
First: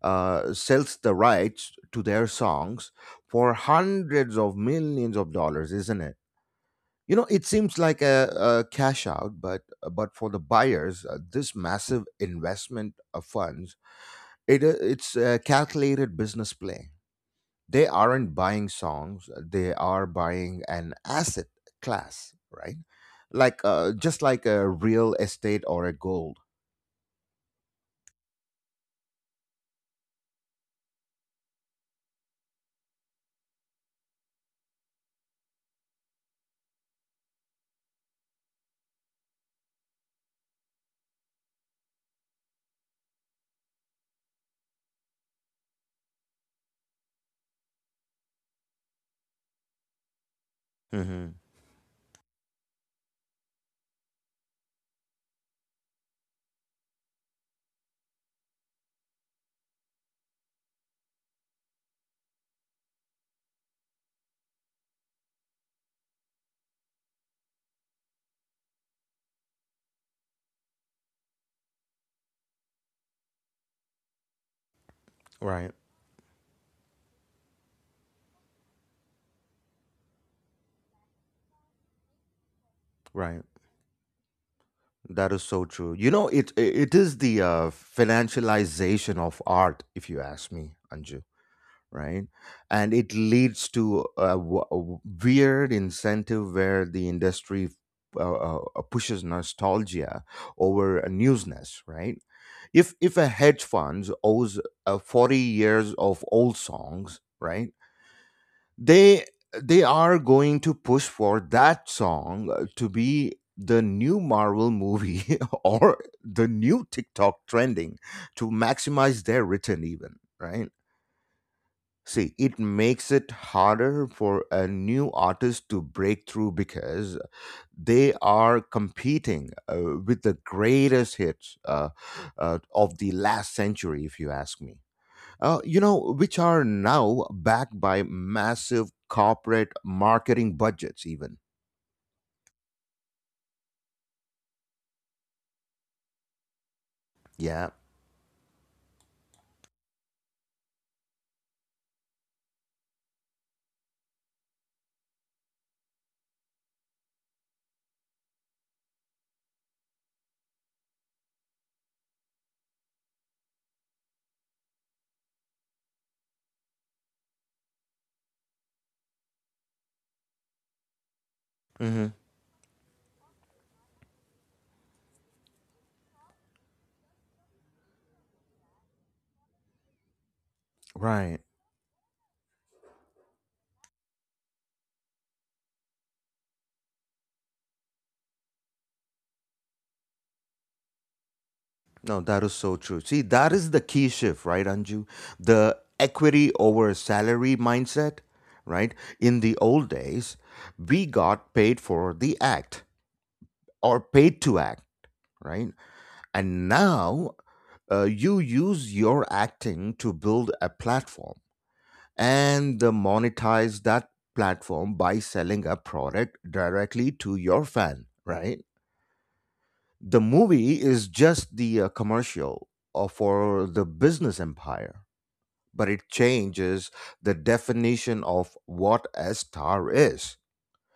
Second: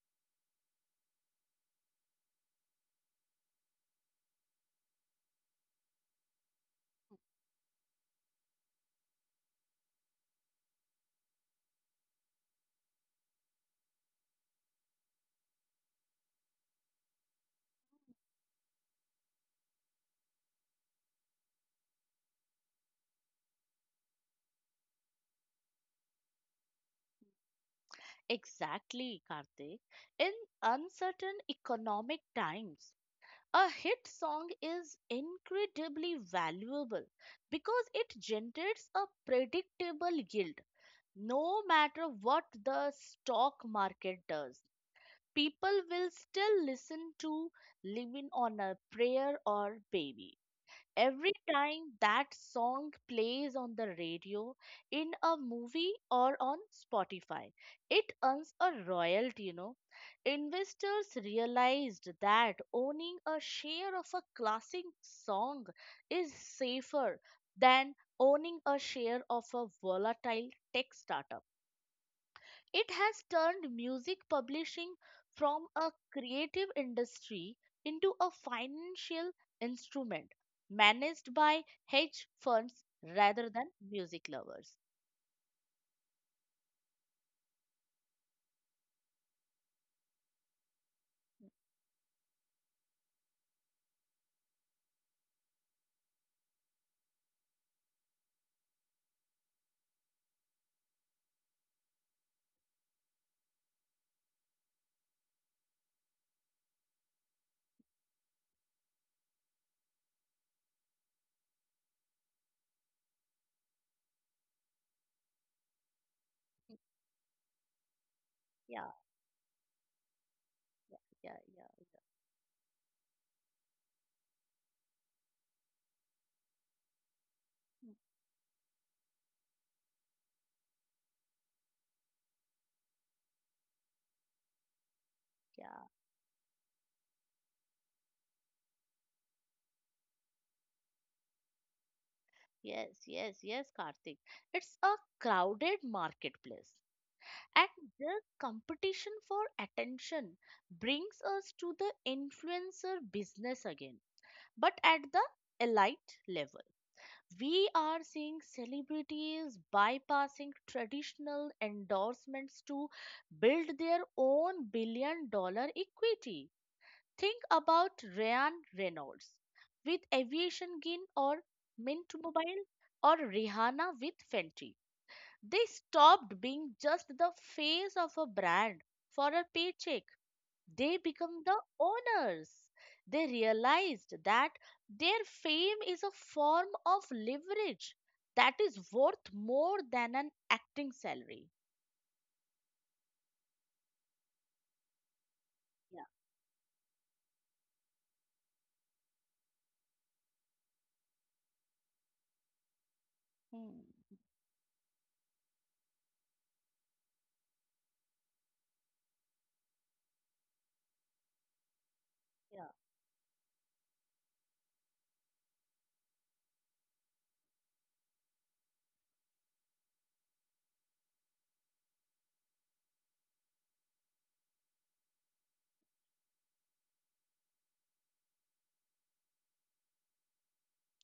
Speaker 1: sells the rights to their songs for hundreds of millions of dollars, isn't it? You know, it seems like a cash out, but for the buyers, this massive investment of funds, it's a calculated business play. They aren't buying songs; they are buying an asset class, right? Like just like a real estate or a gold.
Speaker 2: exactly, Karthik. In uncertain economic times, a hit song is incredibly valuable because it generates a predictable yield. No matter what the stock market does, people will still listen to Living on a Prayer or Baby. Every
Speaker 1: Hmm.
Speaker 2: time that song plays on the radio, in a movie, or on Spotify, it earns a royalty, you know. Investors realized that owning a share of a classic song is safer than owning a share of a volatile tech startup. It has turned music publishing from
Speaker 1: Right.
Speaker 2: a creative industry into a financial instrument managed by hedge funds
Speaker 1: Right.
Speaker 2: rather than music lovers.
Speaker 1: That is so true. You know, it is the financialization of art, if you ask me, Anju. Right, and it leads to a, weird incentive where the industry pushes nostalgia over newsness. Right, if a hedge fund owes 40 years of old songs, right? they they are going to push for that song to be the new marvel movie or the new tiktok trending to
Speaker 2: Yeah,
Speaker 1: maximize their return even, right?
Speaker 2: yeah, yeah, yeah,
Speaker 1: See, it makes it harder for a new artist to break through because they are competing with the greatest hits of the last century, if you ask me,
Speaker 2: yeah.
Speaker 1: you know, which are now backed by massive corporate marketing budgets, even.
Speaker 2: Yeah. Yes, yes, yes, Karthik. It's a crowded marketplace. And
Speaker 1: Yeah.
Speaker 2: this competition for attention brings us to the influencer business again, but at the elite level. We are seeing celebrities bypassing traditional endorsements to build their own billion dollar equity. Think about Ryan Reynolds with Aviation Gin or Mint
Speaker 1: Hmm.
Speaker 2: Mobile or Rihanna with Fenty. They stopped being just the face of a brand for a paycheck, they become
Speaker 1: Right.
Speaker 2: the owners. They realized that their fame is a form of leverage that is worth more than an acting salary.
Speaker 1: No, that is so true. See, that is the key shift, right, Anju? The
Speaker 2: Yeah.
Speaker 1: equity over salary mindset, right? In the old days, we got paid for the act
Speaker 2: Hmm.
Speaker 1: or paid to act, right? And now you use your acting to build a platform
Speaker 2: Yeah.
Speaker 1: and the monetize that platform by selling a product directly to your fan, right? The movie is just the commercial for the business empire, but it changes the definition of what a star is,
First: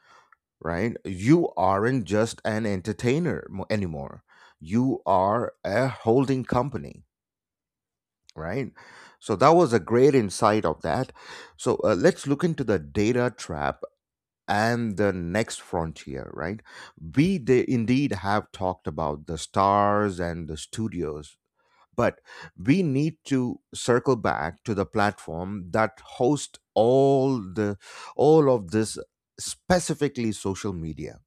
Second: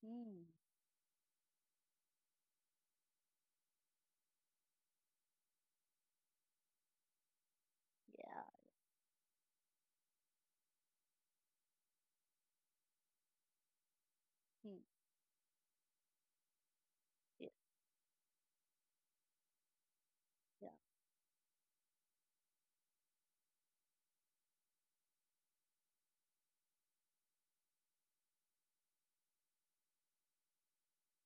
Speaker 2: Hmm.
Speaker 1: right? You aren't just an anymore, you are a holding company,
Speaker 2: Yeah.
Speaker 1: right? So that was a great insight of that. So let's look into the data trap
Speaker 2: Hmm.
Speaker 1: and the next frontier, right? We
Speaker 2: Yeah,
Speaker 1: indeed have talked about the stars and the
Speaker 2: yeah.
Speaker 1: studios, but we need to circle back to the platform that hosts all of this, specifically social media,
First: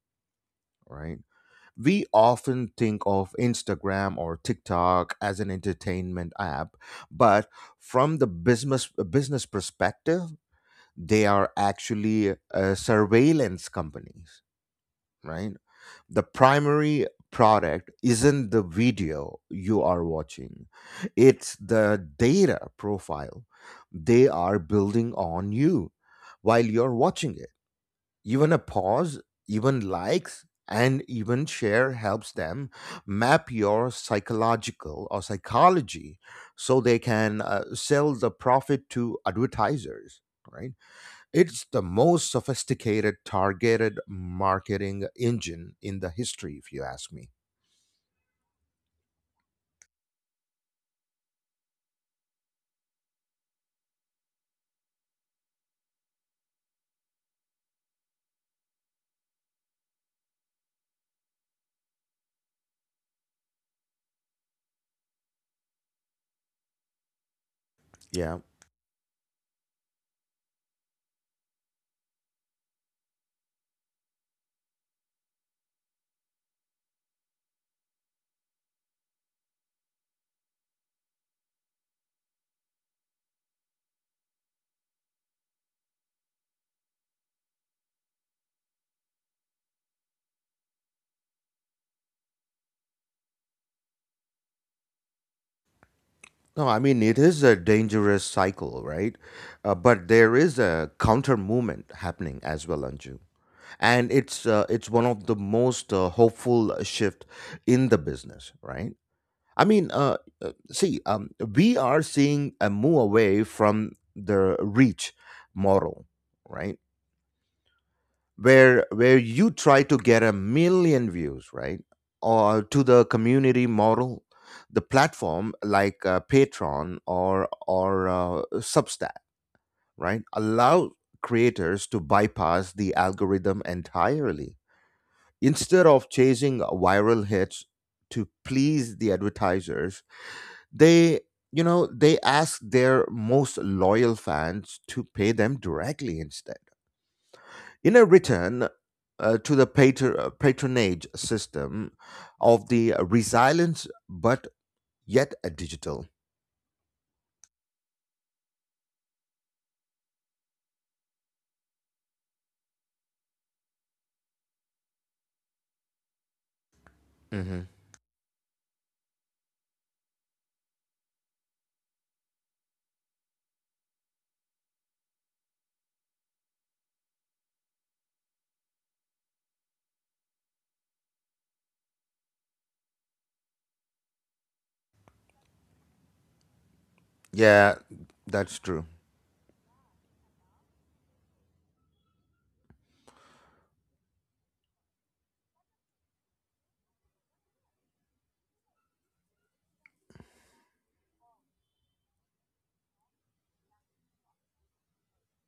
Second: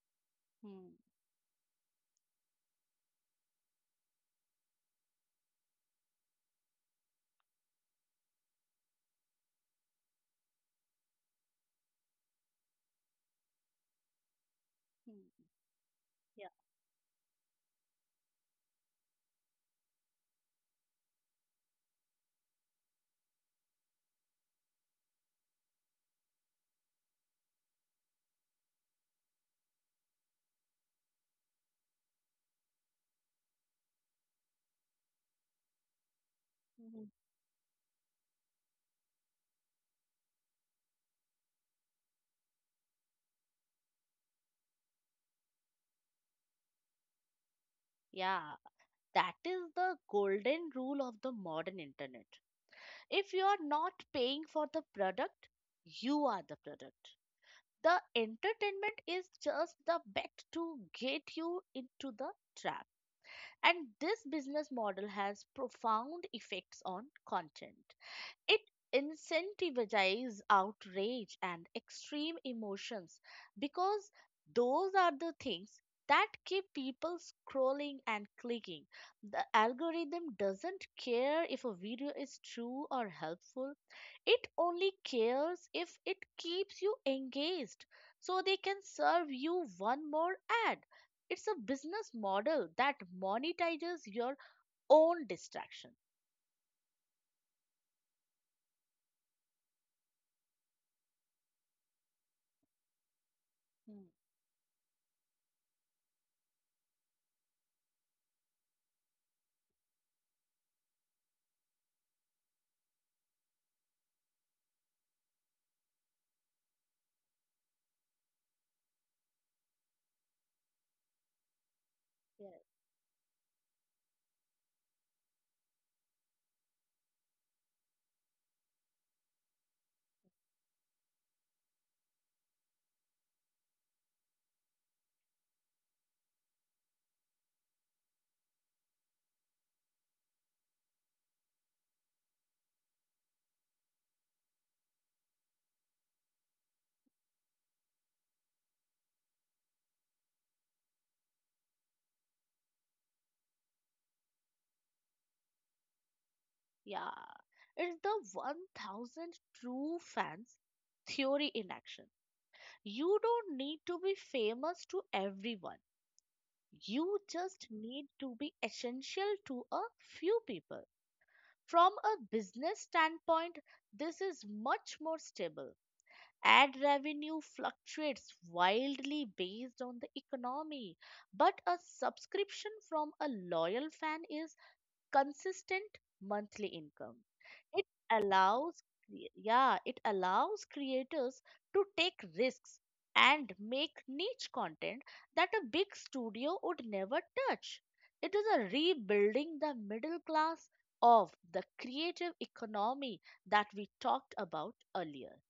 Speaker 2: Hmm.
Speaker 1: right? We often think of Instagram or TikTok as an entertainment app, but from the business perspective, they are actually surveillance companies,
Speaker 2: Hmm.
Speaker 1: right? The
Speaker 2: Yeah.
Speaker 1: primary product isn't the video you are watching, it's the data profile they are building on you while you're watching it. Even a pause, even likes, and even share helps them map your psychological or psychology so they
Speaker 2: Hmm.
Speaker 1: can sell the profit to advertisers, right? It's the most sophisticated targeted marketing engine in the history, if you ask me.
Speaker 2: Yeah, that is the golden rule of the modern internet. If you are not paying for the product, you are the product. The entertainment is just the bet to get you into the trap. And this business model has profound effects on content.
Speaker 1: Yeah.
Speaker 2: It incentivizes outrage and extreme emotions because those are the things that keep people scrolling and clicking. The algorithm doesn't care if a video is true or helpful, it only cares if it keeps you engaged so they can serve you one more ad. It's a business model that monetizes your own distraction.
Speaker 1: No, I mean, it is a dangerous cycle, right? But there is a counter movement happening as well, Anju,
Speaker 2: Hmm.
Speaker 1: and it's one of the most hopeful shift in the business, right? I mean see We are seeing a move away from the reach model, right? Where you try to get 1 million views, right?
Speaker 2: Yes.
Speaker 1: Or to the community model. The platform like patreon or substack, right, allow creators to bypass the algorithm entirely. Instead of chasing viral hits to please the advertisers, they, you know, they ask their most loyal fans to pay them directly instead. In a return to the patronage system of the resilience, but yet a digital.
Speaker 2: Yeah, it's the 1,000 true fans theory in action. You don't need to be famous to everyone. You
Speaker 1: Hmm.
Speaker 2: just need to be essential to a few people. From a business standpoint, this is much more stable. Ad revenue fluctuates wildly based on the economy, but a subscription from a loyal fan is consistent monthly income.
Speaker 1: Yeah,
Speaker 2: It
Speaker 1: that's
Speaker 2: allows,
Speaker 1: true.
Speaker 2: yeah, it allows creators to take risks and make niche content that a big studio would never touch. It is a rebuilding the middle class of the creative economy that we talked about earlier.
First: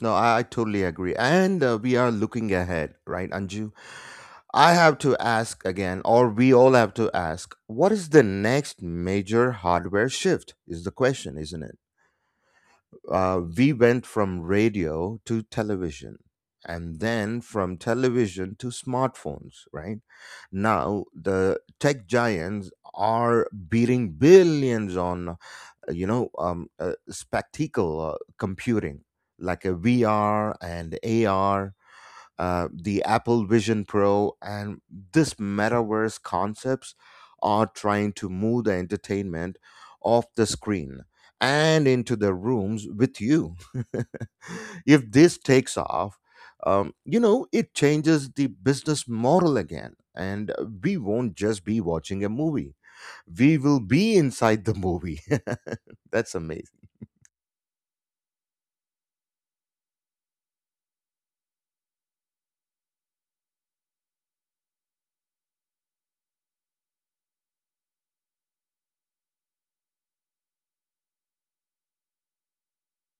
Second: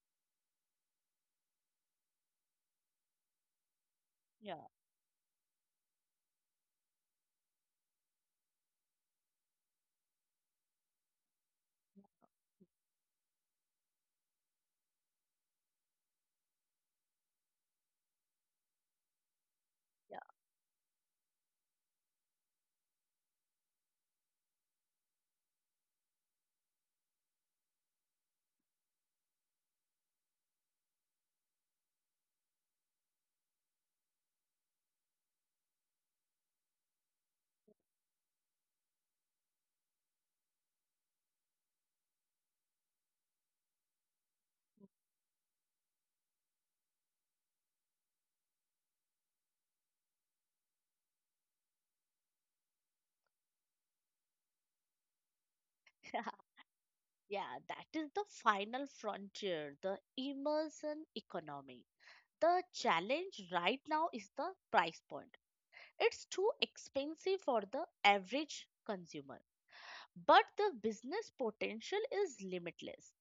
Speaker 1: No, I totally agree. And we are looking ahead, right, Anju?
Speaker 2: Yeah,
Speaker 1: I have to ask again, or we all have to ask, what is the next major hardware shift? Is the question, isn't it? We went from radio to television, and then from television to smartphones, right?
Speaker 2: yeah.
Speaker 1: Now, the tech giants are beating billions on spectacle computing like a VR and AR, the Apple Vision Pro, and this metaverse concepts are trying to move the entertainment off the screen and into the rooms with you. If this takes off, it changes the business model again. And we won't just be watching a movie, we will be inside the movie. That's amazing.
Speaker 2: Yeah, that is the final frontier, the immersion economy. The challenge right now is the price point. It's too expensive for the average consumer, but the business potential is limitless.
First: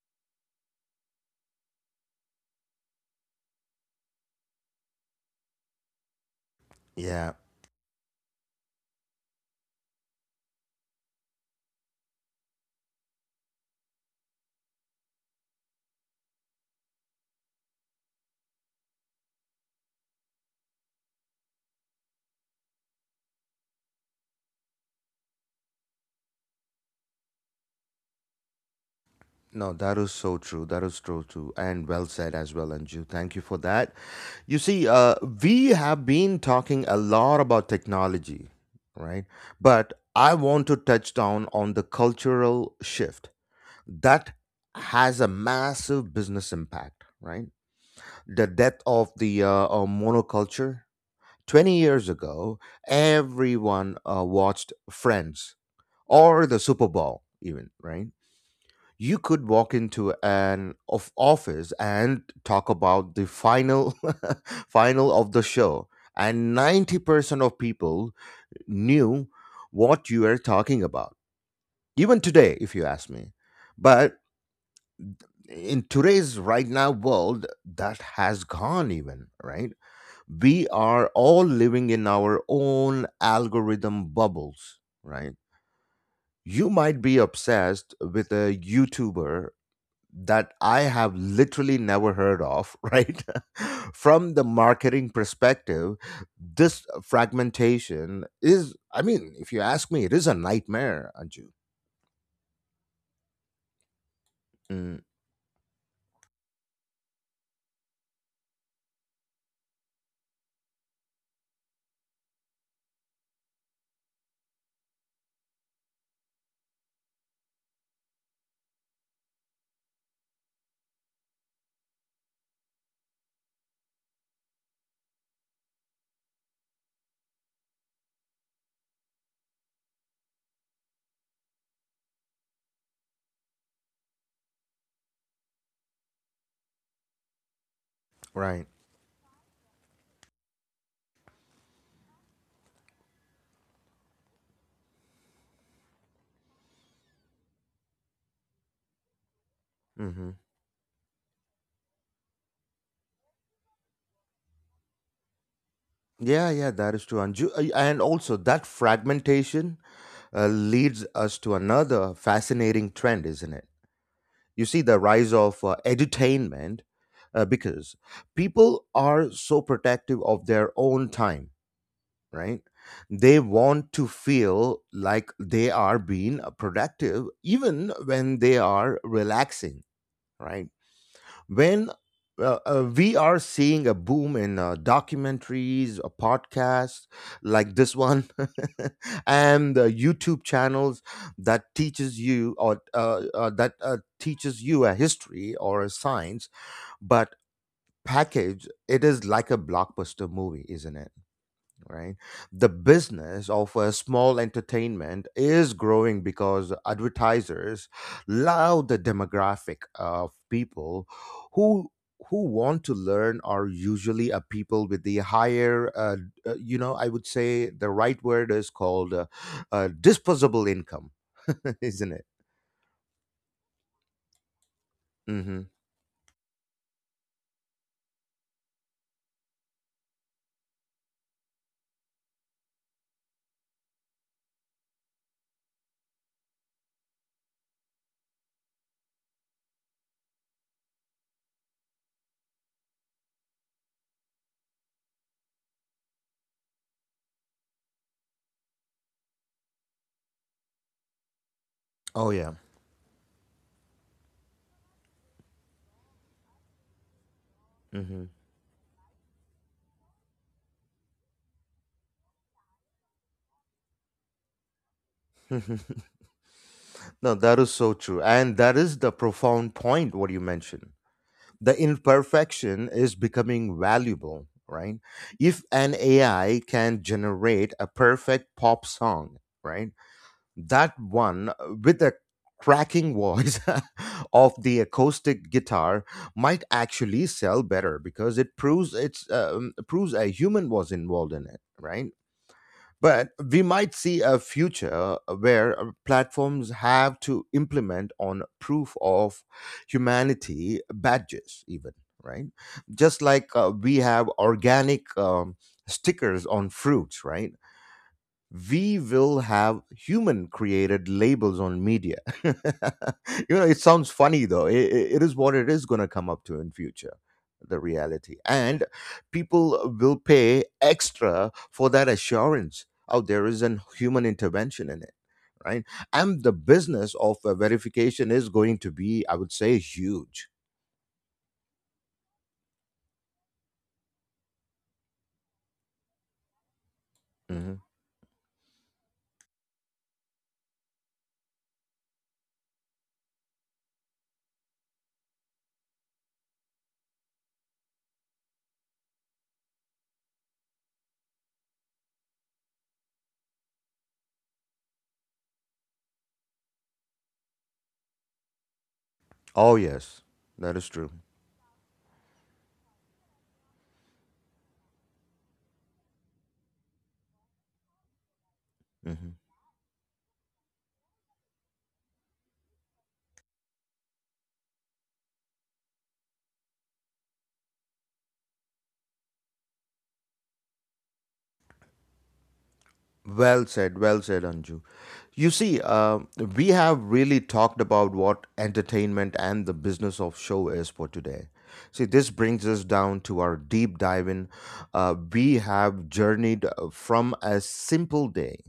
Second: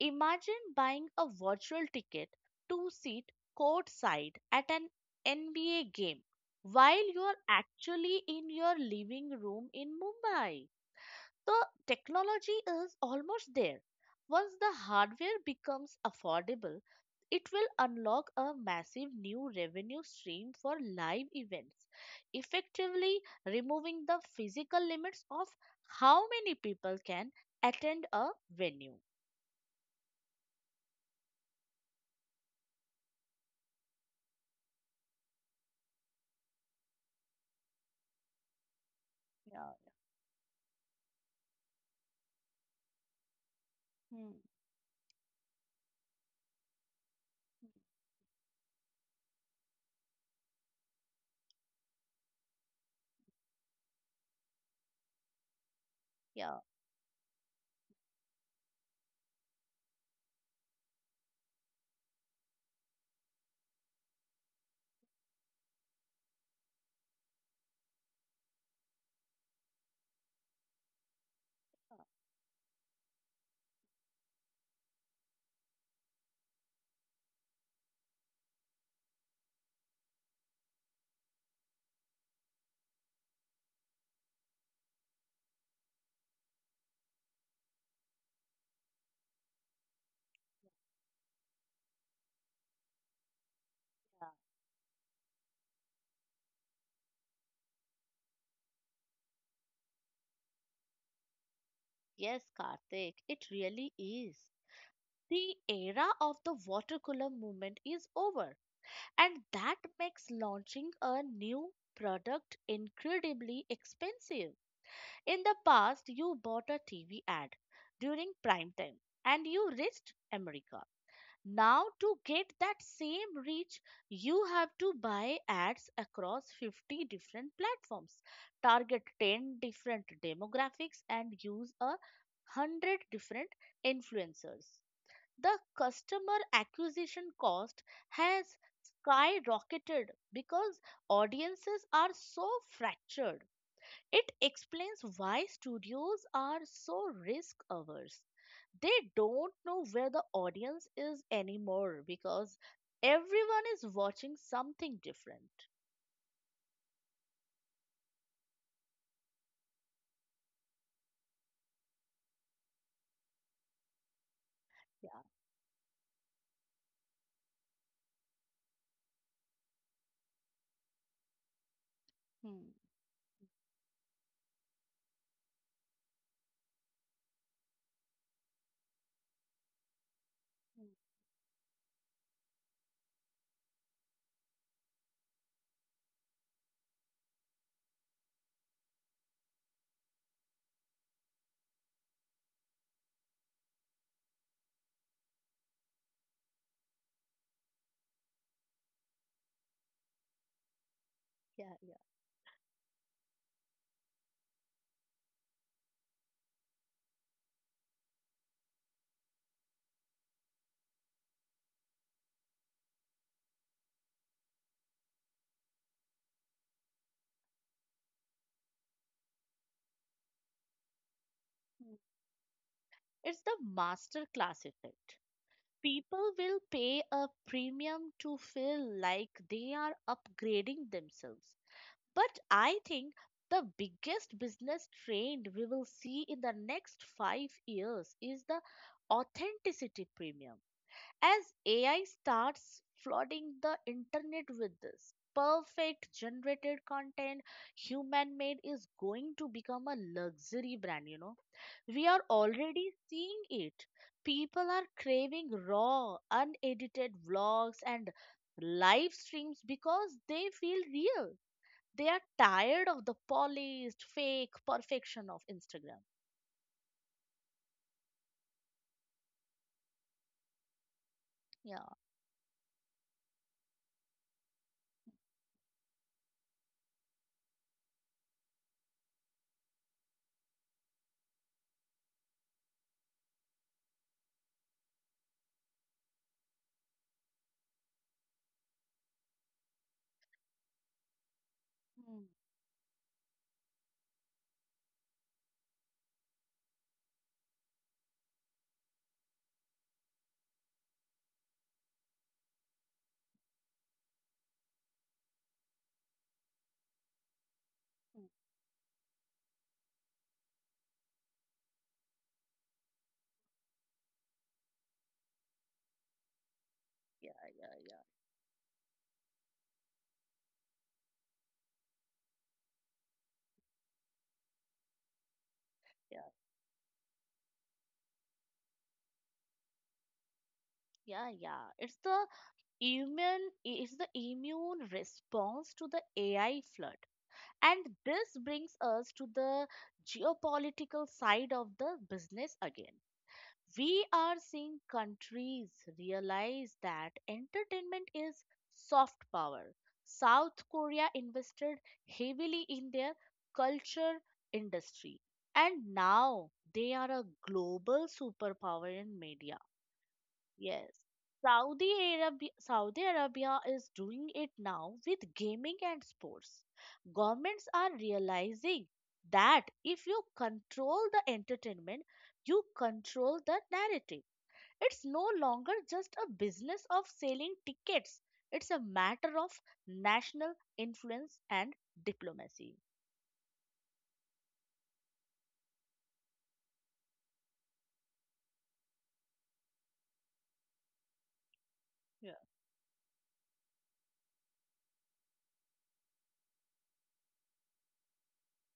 Speaker 2: Imagine buying a virtual ticket to sit courtside at an NBA game while
Speaker 1: Yeah.
Speaker 2: you're actually in your living room in Mumbai. The technology is almost there. Once the hardware becomes affordable, it will unlock a massive new revenue stream for live events, effectively removing the physical limits of how many people can attend a venue.
Speaker 1: No, that is so true. That is so true. And well said as well, Anju. Thank you for that. You see, uh, we have been talking a lot about technology, right?
Speaker 2: Yeah.
Speaker 1: But I want to touch down on the cultural shift that
Speaker 2: Hmm.
Speaker 1: has a massive business impact, right? The death of the monoculture. 20 years ago, everyone watched Friends or the
Speaker 2: Yeah,
Speaker 1: Super Bowl, even, right? You could walk into an of office and talk about the final final of the show, and 90% of people knew what you were talking about even today, if you ask me. But in today's right now world, that has gone even, right? We are all living in our own algorithm bubbles, right? You might be obsessed with a YouTuber that I have literally never heard of. Right? From the marketing perspective, this fragmentation is, I mean, if you ask me, it is a nightmare, Anju.
Speaker 2: yes, Karthik, it really is.
Speaker 1: Mm,
Speaker 2: The era of the water cooler movement is over. And that makes launching a new product incredibly expensive. In the past, you bought a TV ad during prime time and you reached America. Now, to get that same reach, you have to buy ads across 50 different platforms, target 10 different demographics, and use a 100 different influencers. The customer acquisition cost has
Speaker 1: right.
Speaker 2: skyrocketed because audiences are so fractured. It explains why studios are so risk averse. They don't know where the
Speaker 1: Hmm.
Speaker 2: audience is anymore because everyone is watching something different.
Speaker 1: Yeah, yeah, that is true, Anju. And also, that fragmentation leads us to another fascinating trend, isn't it? You see the
Speaker 2: Yeah.
Speaker 1: rise of edutainment, because people are so protective of their own time, right?
Speaker 2: Hmm.
Speaker 1: They want to feel like they are being productive even when they are relaxing, right? When We are seeing a boom in documentaries, a podcast like this one, and YouTube channels that teaches you or that teaches you a history or a science, but package it is like a blockbuster movie, isn't it?
Speaker 2: Yeah, yeah.
Speaker 1: Right? The business of a small entertainment is growing because advertisers love the demographic of people who who want to learn are usually a people with the higher I would say the right word is called disposable income.
Speaker 2: Hmm.
Speaker 1: Isn't it?
Speaker 2: It's the masterclass effect.
Speaker 1: Hmm.
Speaker 2: People will pay a premium to feel like they are upgrading themselves. But I think the biggest business trend we will see in the next 5 years is the authenticity premium. As AI starts flooding the internet with this perfect generated content, human made is going to become a luxury brand, you know. We are
Speaker 1: Oh yeah.
Speaker 2: already seeing it. People are craving raw, unedited vlogs and
Speaker 1: Hmm.
Speaker 2: live streams because they feel real. They are tired of the polished, fake perfection of Instagram.
Speaker 1: No, that is so true, and that is the profound point what you mentioned. The
Speaker 2: Yeah.
Speaker 1: imperfection is becoming valuable, right? If an AI can generate a perfect pop song, right? That one with a cracking voice of the acoustic guitar might actually sell better because it proves it's proves a human was involved in it, right?
Speaker 2: Mm.
Speaker 1: But we might see a future where platforms have to implement on proof of humanity badges, even, right? Just like we have organic stickers on fruits, right?
Speaker 2: Mm.
Speaker 1: We will have human created labels on media. you it sounds funny, though. It is what it is going to come up to in future,
Speaker 2: Yeah, yeah,
Speaker 1: the
Speaker 2: yeah,
Speaker 1: reality. And people will pay extra for that assurance. Oh, there is an human intervention in it, right?
Speaker 2: yeah,
Speaker 1: And the business of verification is going to be, I would say, huge.
Speaker 2: yeah, yeah. It's the immune response to the AI flood.
Speaker 1: Hmm.
Speaker 2: And this brings us to the geopolitical side of the business again. We are seeing countries realize that entertainment is soft power. South Korea invested heavily in their culture industry, and now they are a global superpower in media.
Speaker 1: Oh yes. That
Speaker 2: Yes.
Speaker 1: is true.
Speaker 2: Saudi Arabia, Saudi Arabia is doing it now with gaming and sports. Governments are realizing
Speaker 1: Hmm.
Speaker 2: that if you control the entertainment, you control the narrative. It's no longer just a business of selling tickets, it's a matter of national influence and diplomacy.
Speaker 1: Well said, Anju. You see, uh, we have really talked about what entertainment and the business of show is for today. See,
Speaker 2: Yeah.
Speaker 1: this brings us down to our deep dive in. We have journeyed from a simple day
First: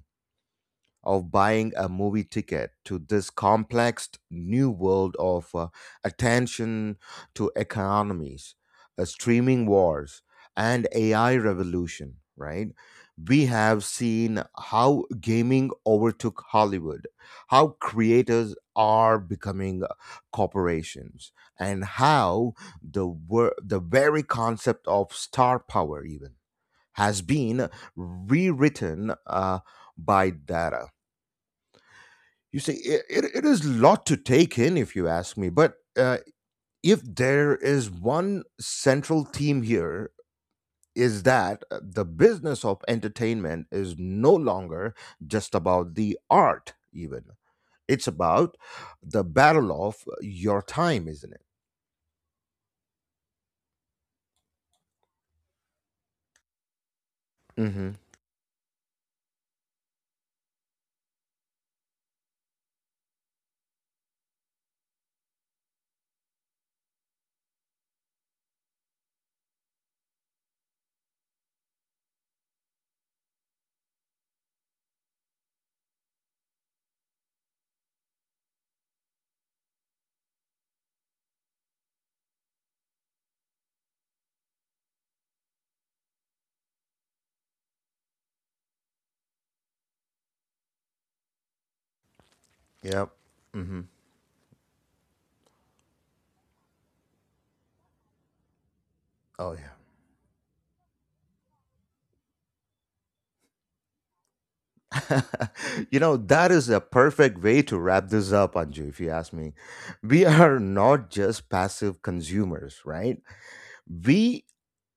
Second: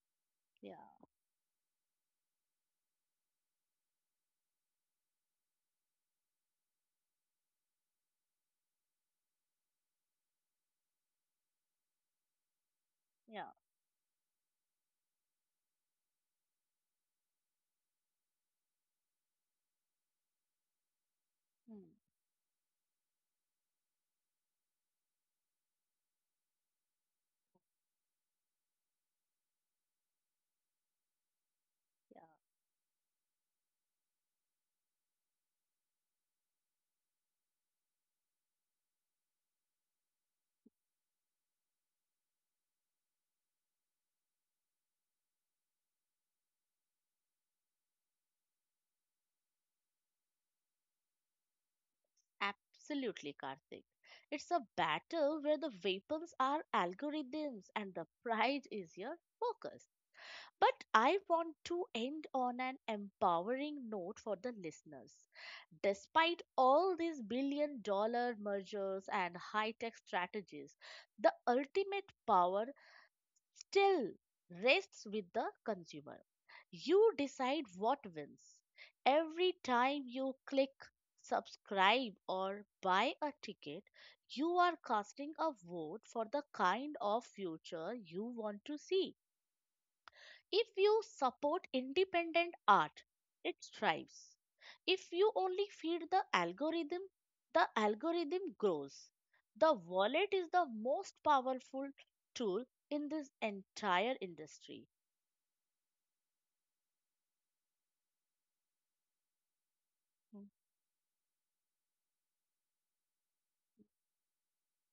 Speaker 2: Yeah,
Speaker 1: of buying a movie ticket to this complex new world of attention to economies, streaming wars, and AI revolution, right? We
Speaker 2: yeah,
Speaker 1: have seen how gaming overtook Hollywood, how creators are becoming corporations, and
Speaker 2: mm,
Speaker 1: how the very concept of star power, even, has been rewritten by data.
Speaker 2: yeah,
Speaker 1: It is a lot to take in, if you ask me. But if there is one central theme here, is that the business of entertainment is no longer just about the art, even. It's about the battle of your time, isn't it?
Speaker 2: absolutely, Karthik. It's a battle where the weapons are algorithms
Speaker 1: Mm-hmm.
Speaker 2: and the prize is your focus. But I want to end on an empowering note for the listeners. Despite all these billion dollar mergers and high tech strategies, the ultimate power still rests with the consumer. You decide what wins. Every time you click subscribe or buy a ticket, you are casting a vote for the kind of future you want to see. If you support independent art,
Speaker 1: Yep.
Speaker 2: it
Speaker 1: Mm-hmm.
Speaker 2: thrives. If you only feed the algorithm grows.
Speaker 1: Oh,
Speaker 2: The wallet is the most powerful tool in this entire industry.
Speaker 1: yeah. That is a perfect way to wrap this up, Anju, if you ask me. We
Speaker 2: Mm.
Speaker 1: are not just passive consumers, right? We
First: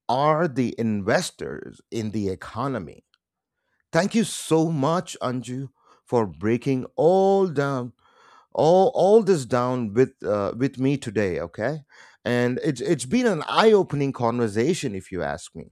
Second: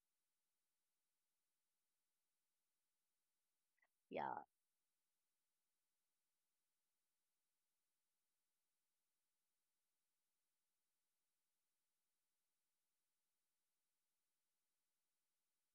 Speaker 1: are the investors in the economy. Thank you
Speaker 2: Yeah.
Speaker 1: so much, Anju, for breaking all down all this down with me today. Okay, and it's been an eye opening conversation, if you ask me.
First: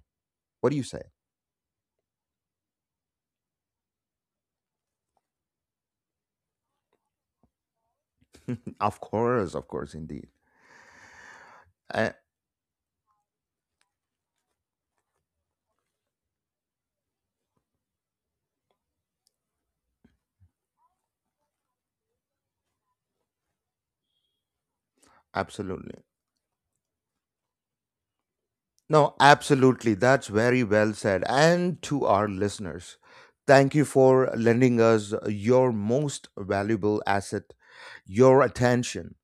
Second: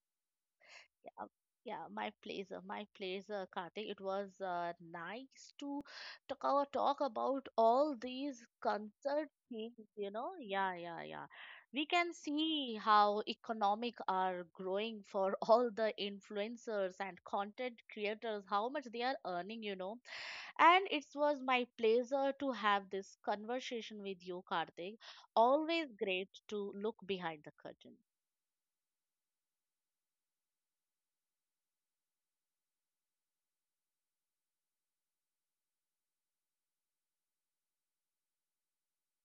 Speaker 1: What do you say?
Speaker 2: Uh, Yeah, my pleasure, Kartik. It was nice to talk, talk about all these concert
Speaker 1: Of
Speaker 2: things,
Speaker 1: course,
Speaker 2: you
Speaker 1: indeed,
Speaker 2: know. Yeah, yeah, yeah. We can
Speaker 1: A-
Speaker 2: see how economic are growing for all the influencers and content creators, how much they are earning, you know. And it was my pleasure to have this conversation with you, Kartik. Always
Speaker 1: absolutely.
Speaker 2: great to look behind the curtain.
Speaker 1: No, absolutely. That's very well said. And to our listeners, thank you for lending us your most valuable asset, your attention,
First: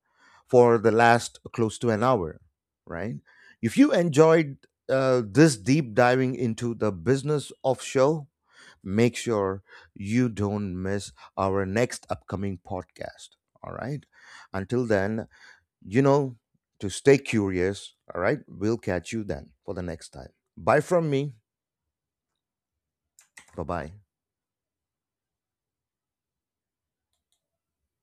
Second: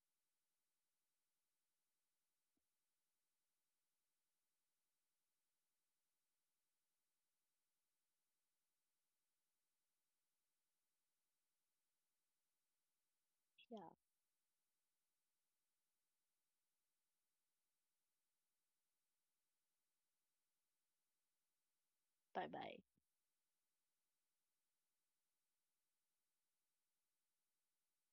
Speaker 1: for the last close to an hour, right? If you enjoyed this deep diving into the business of show, make sure you don't miss our next upcoming podcast. All
Speaker 2: Yeah,
Speaker 1: right. Until then, you know, to stay curious. All right. We'll catch you then for the next time. Bye from me.
Speaker 2: bye bye.
Speaker 1: Bye bye.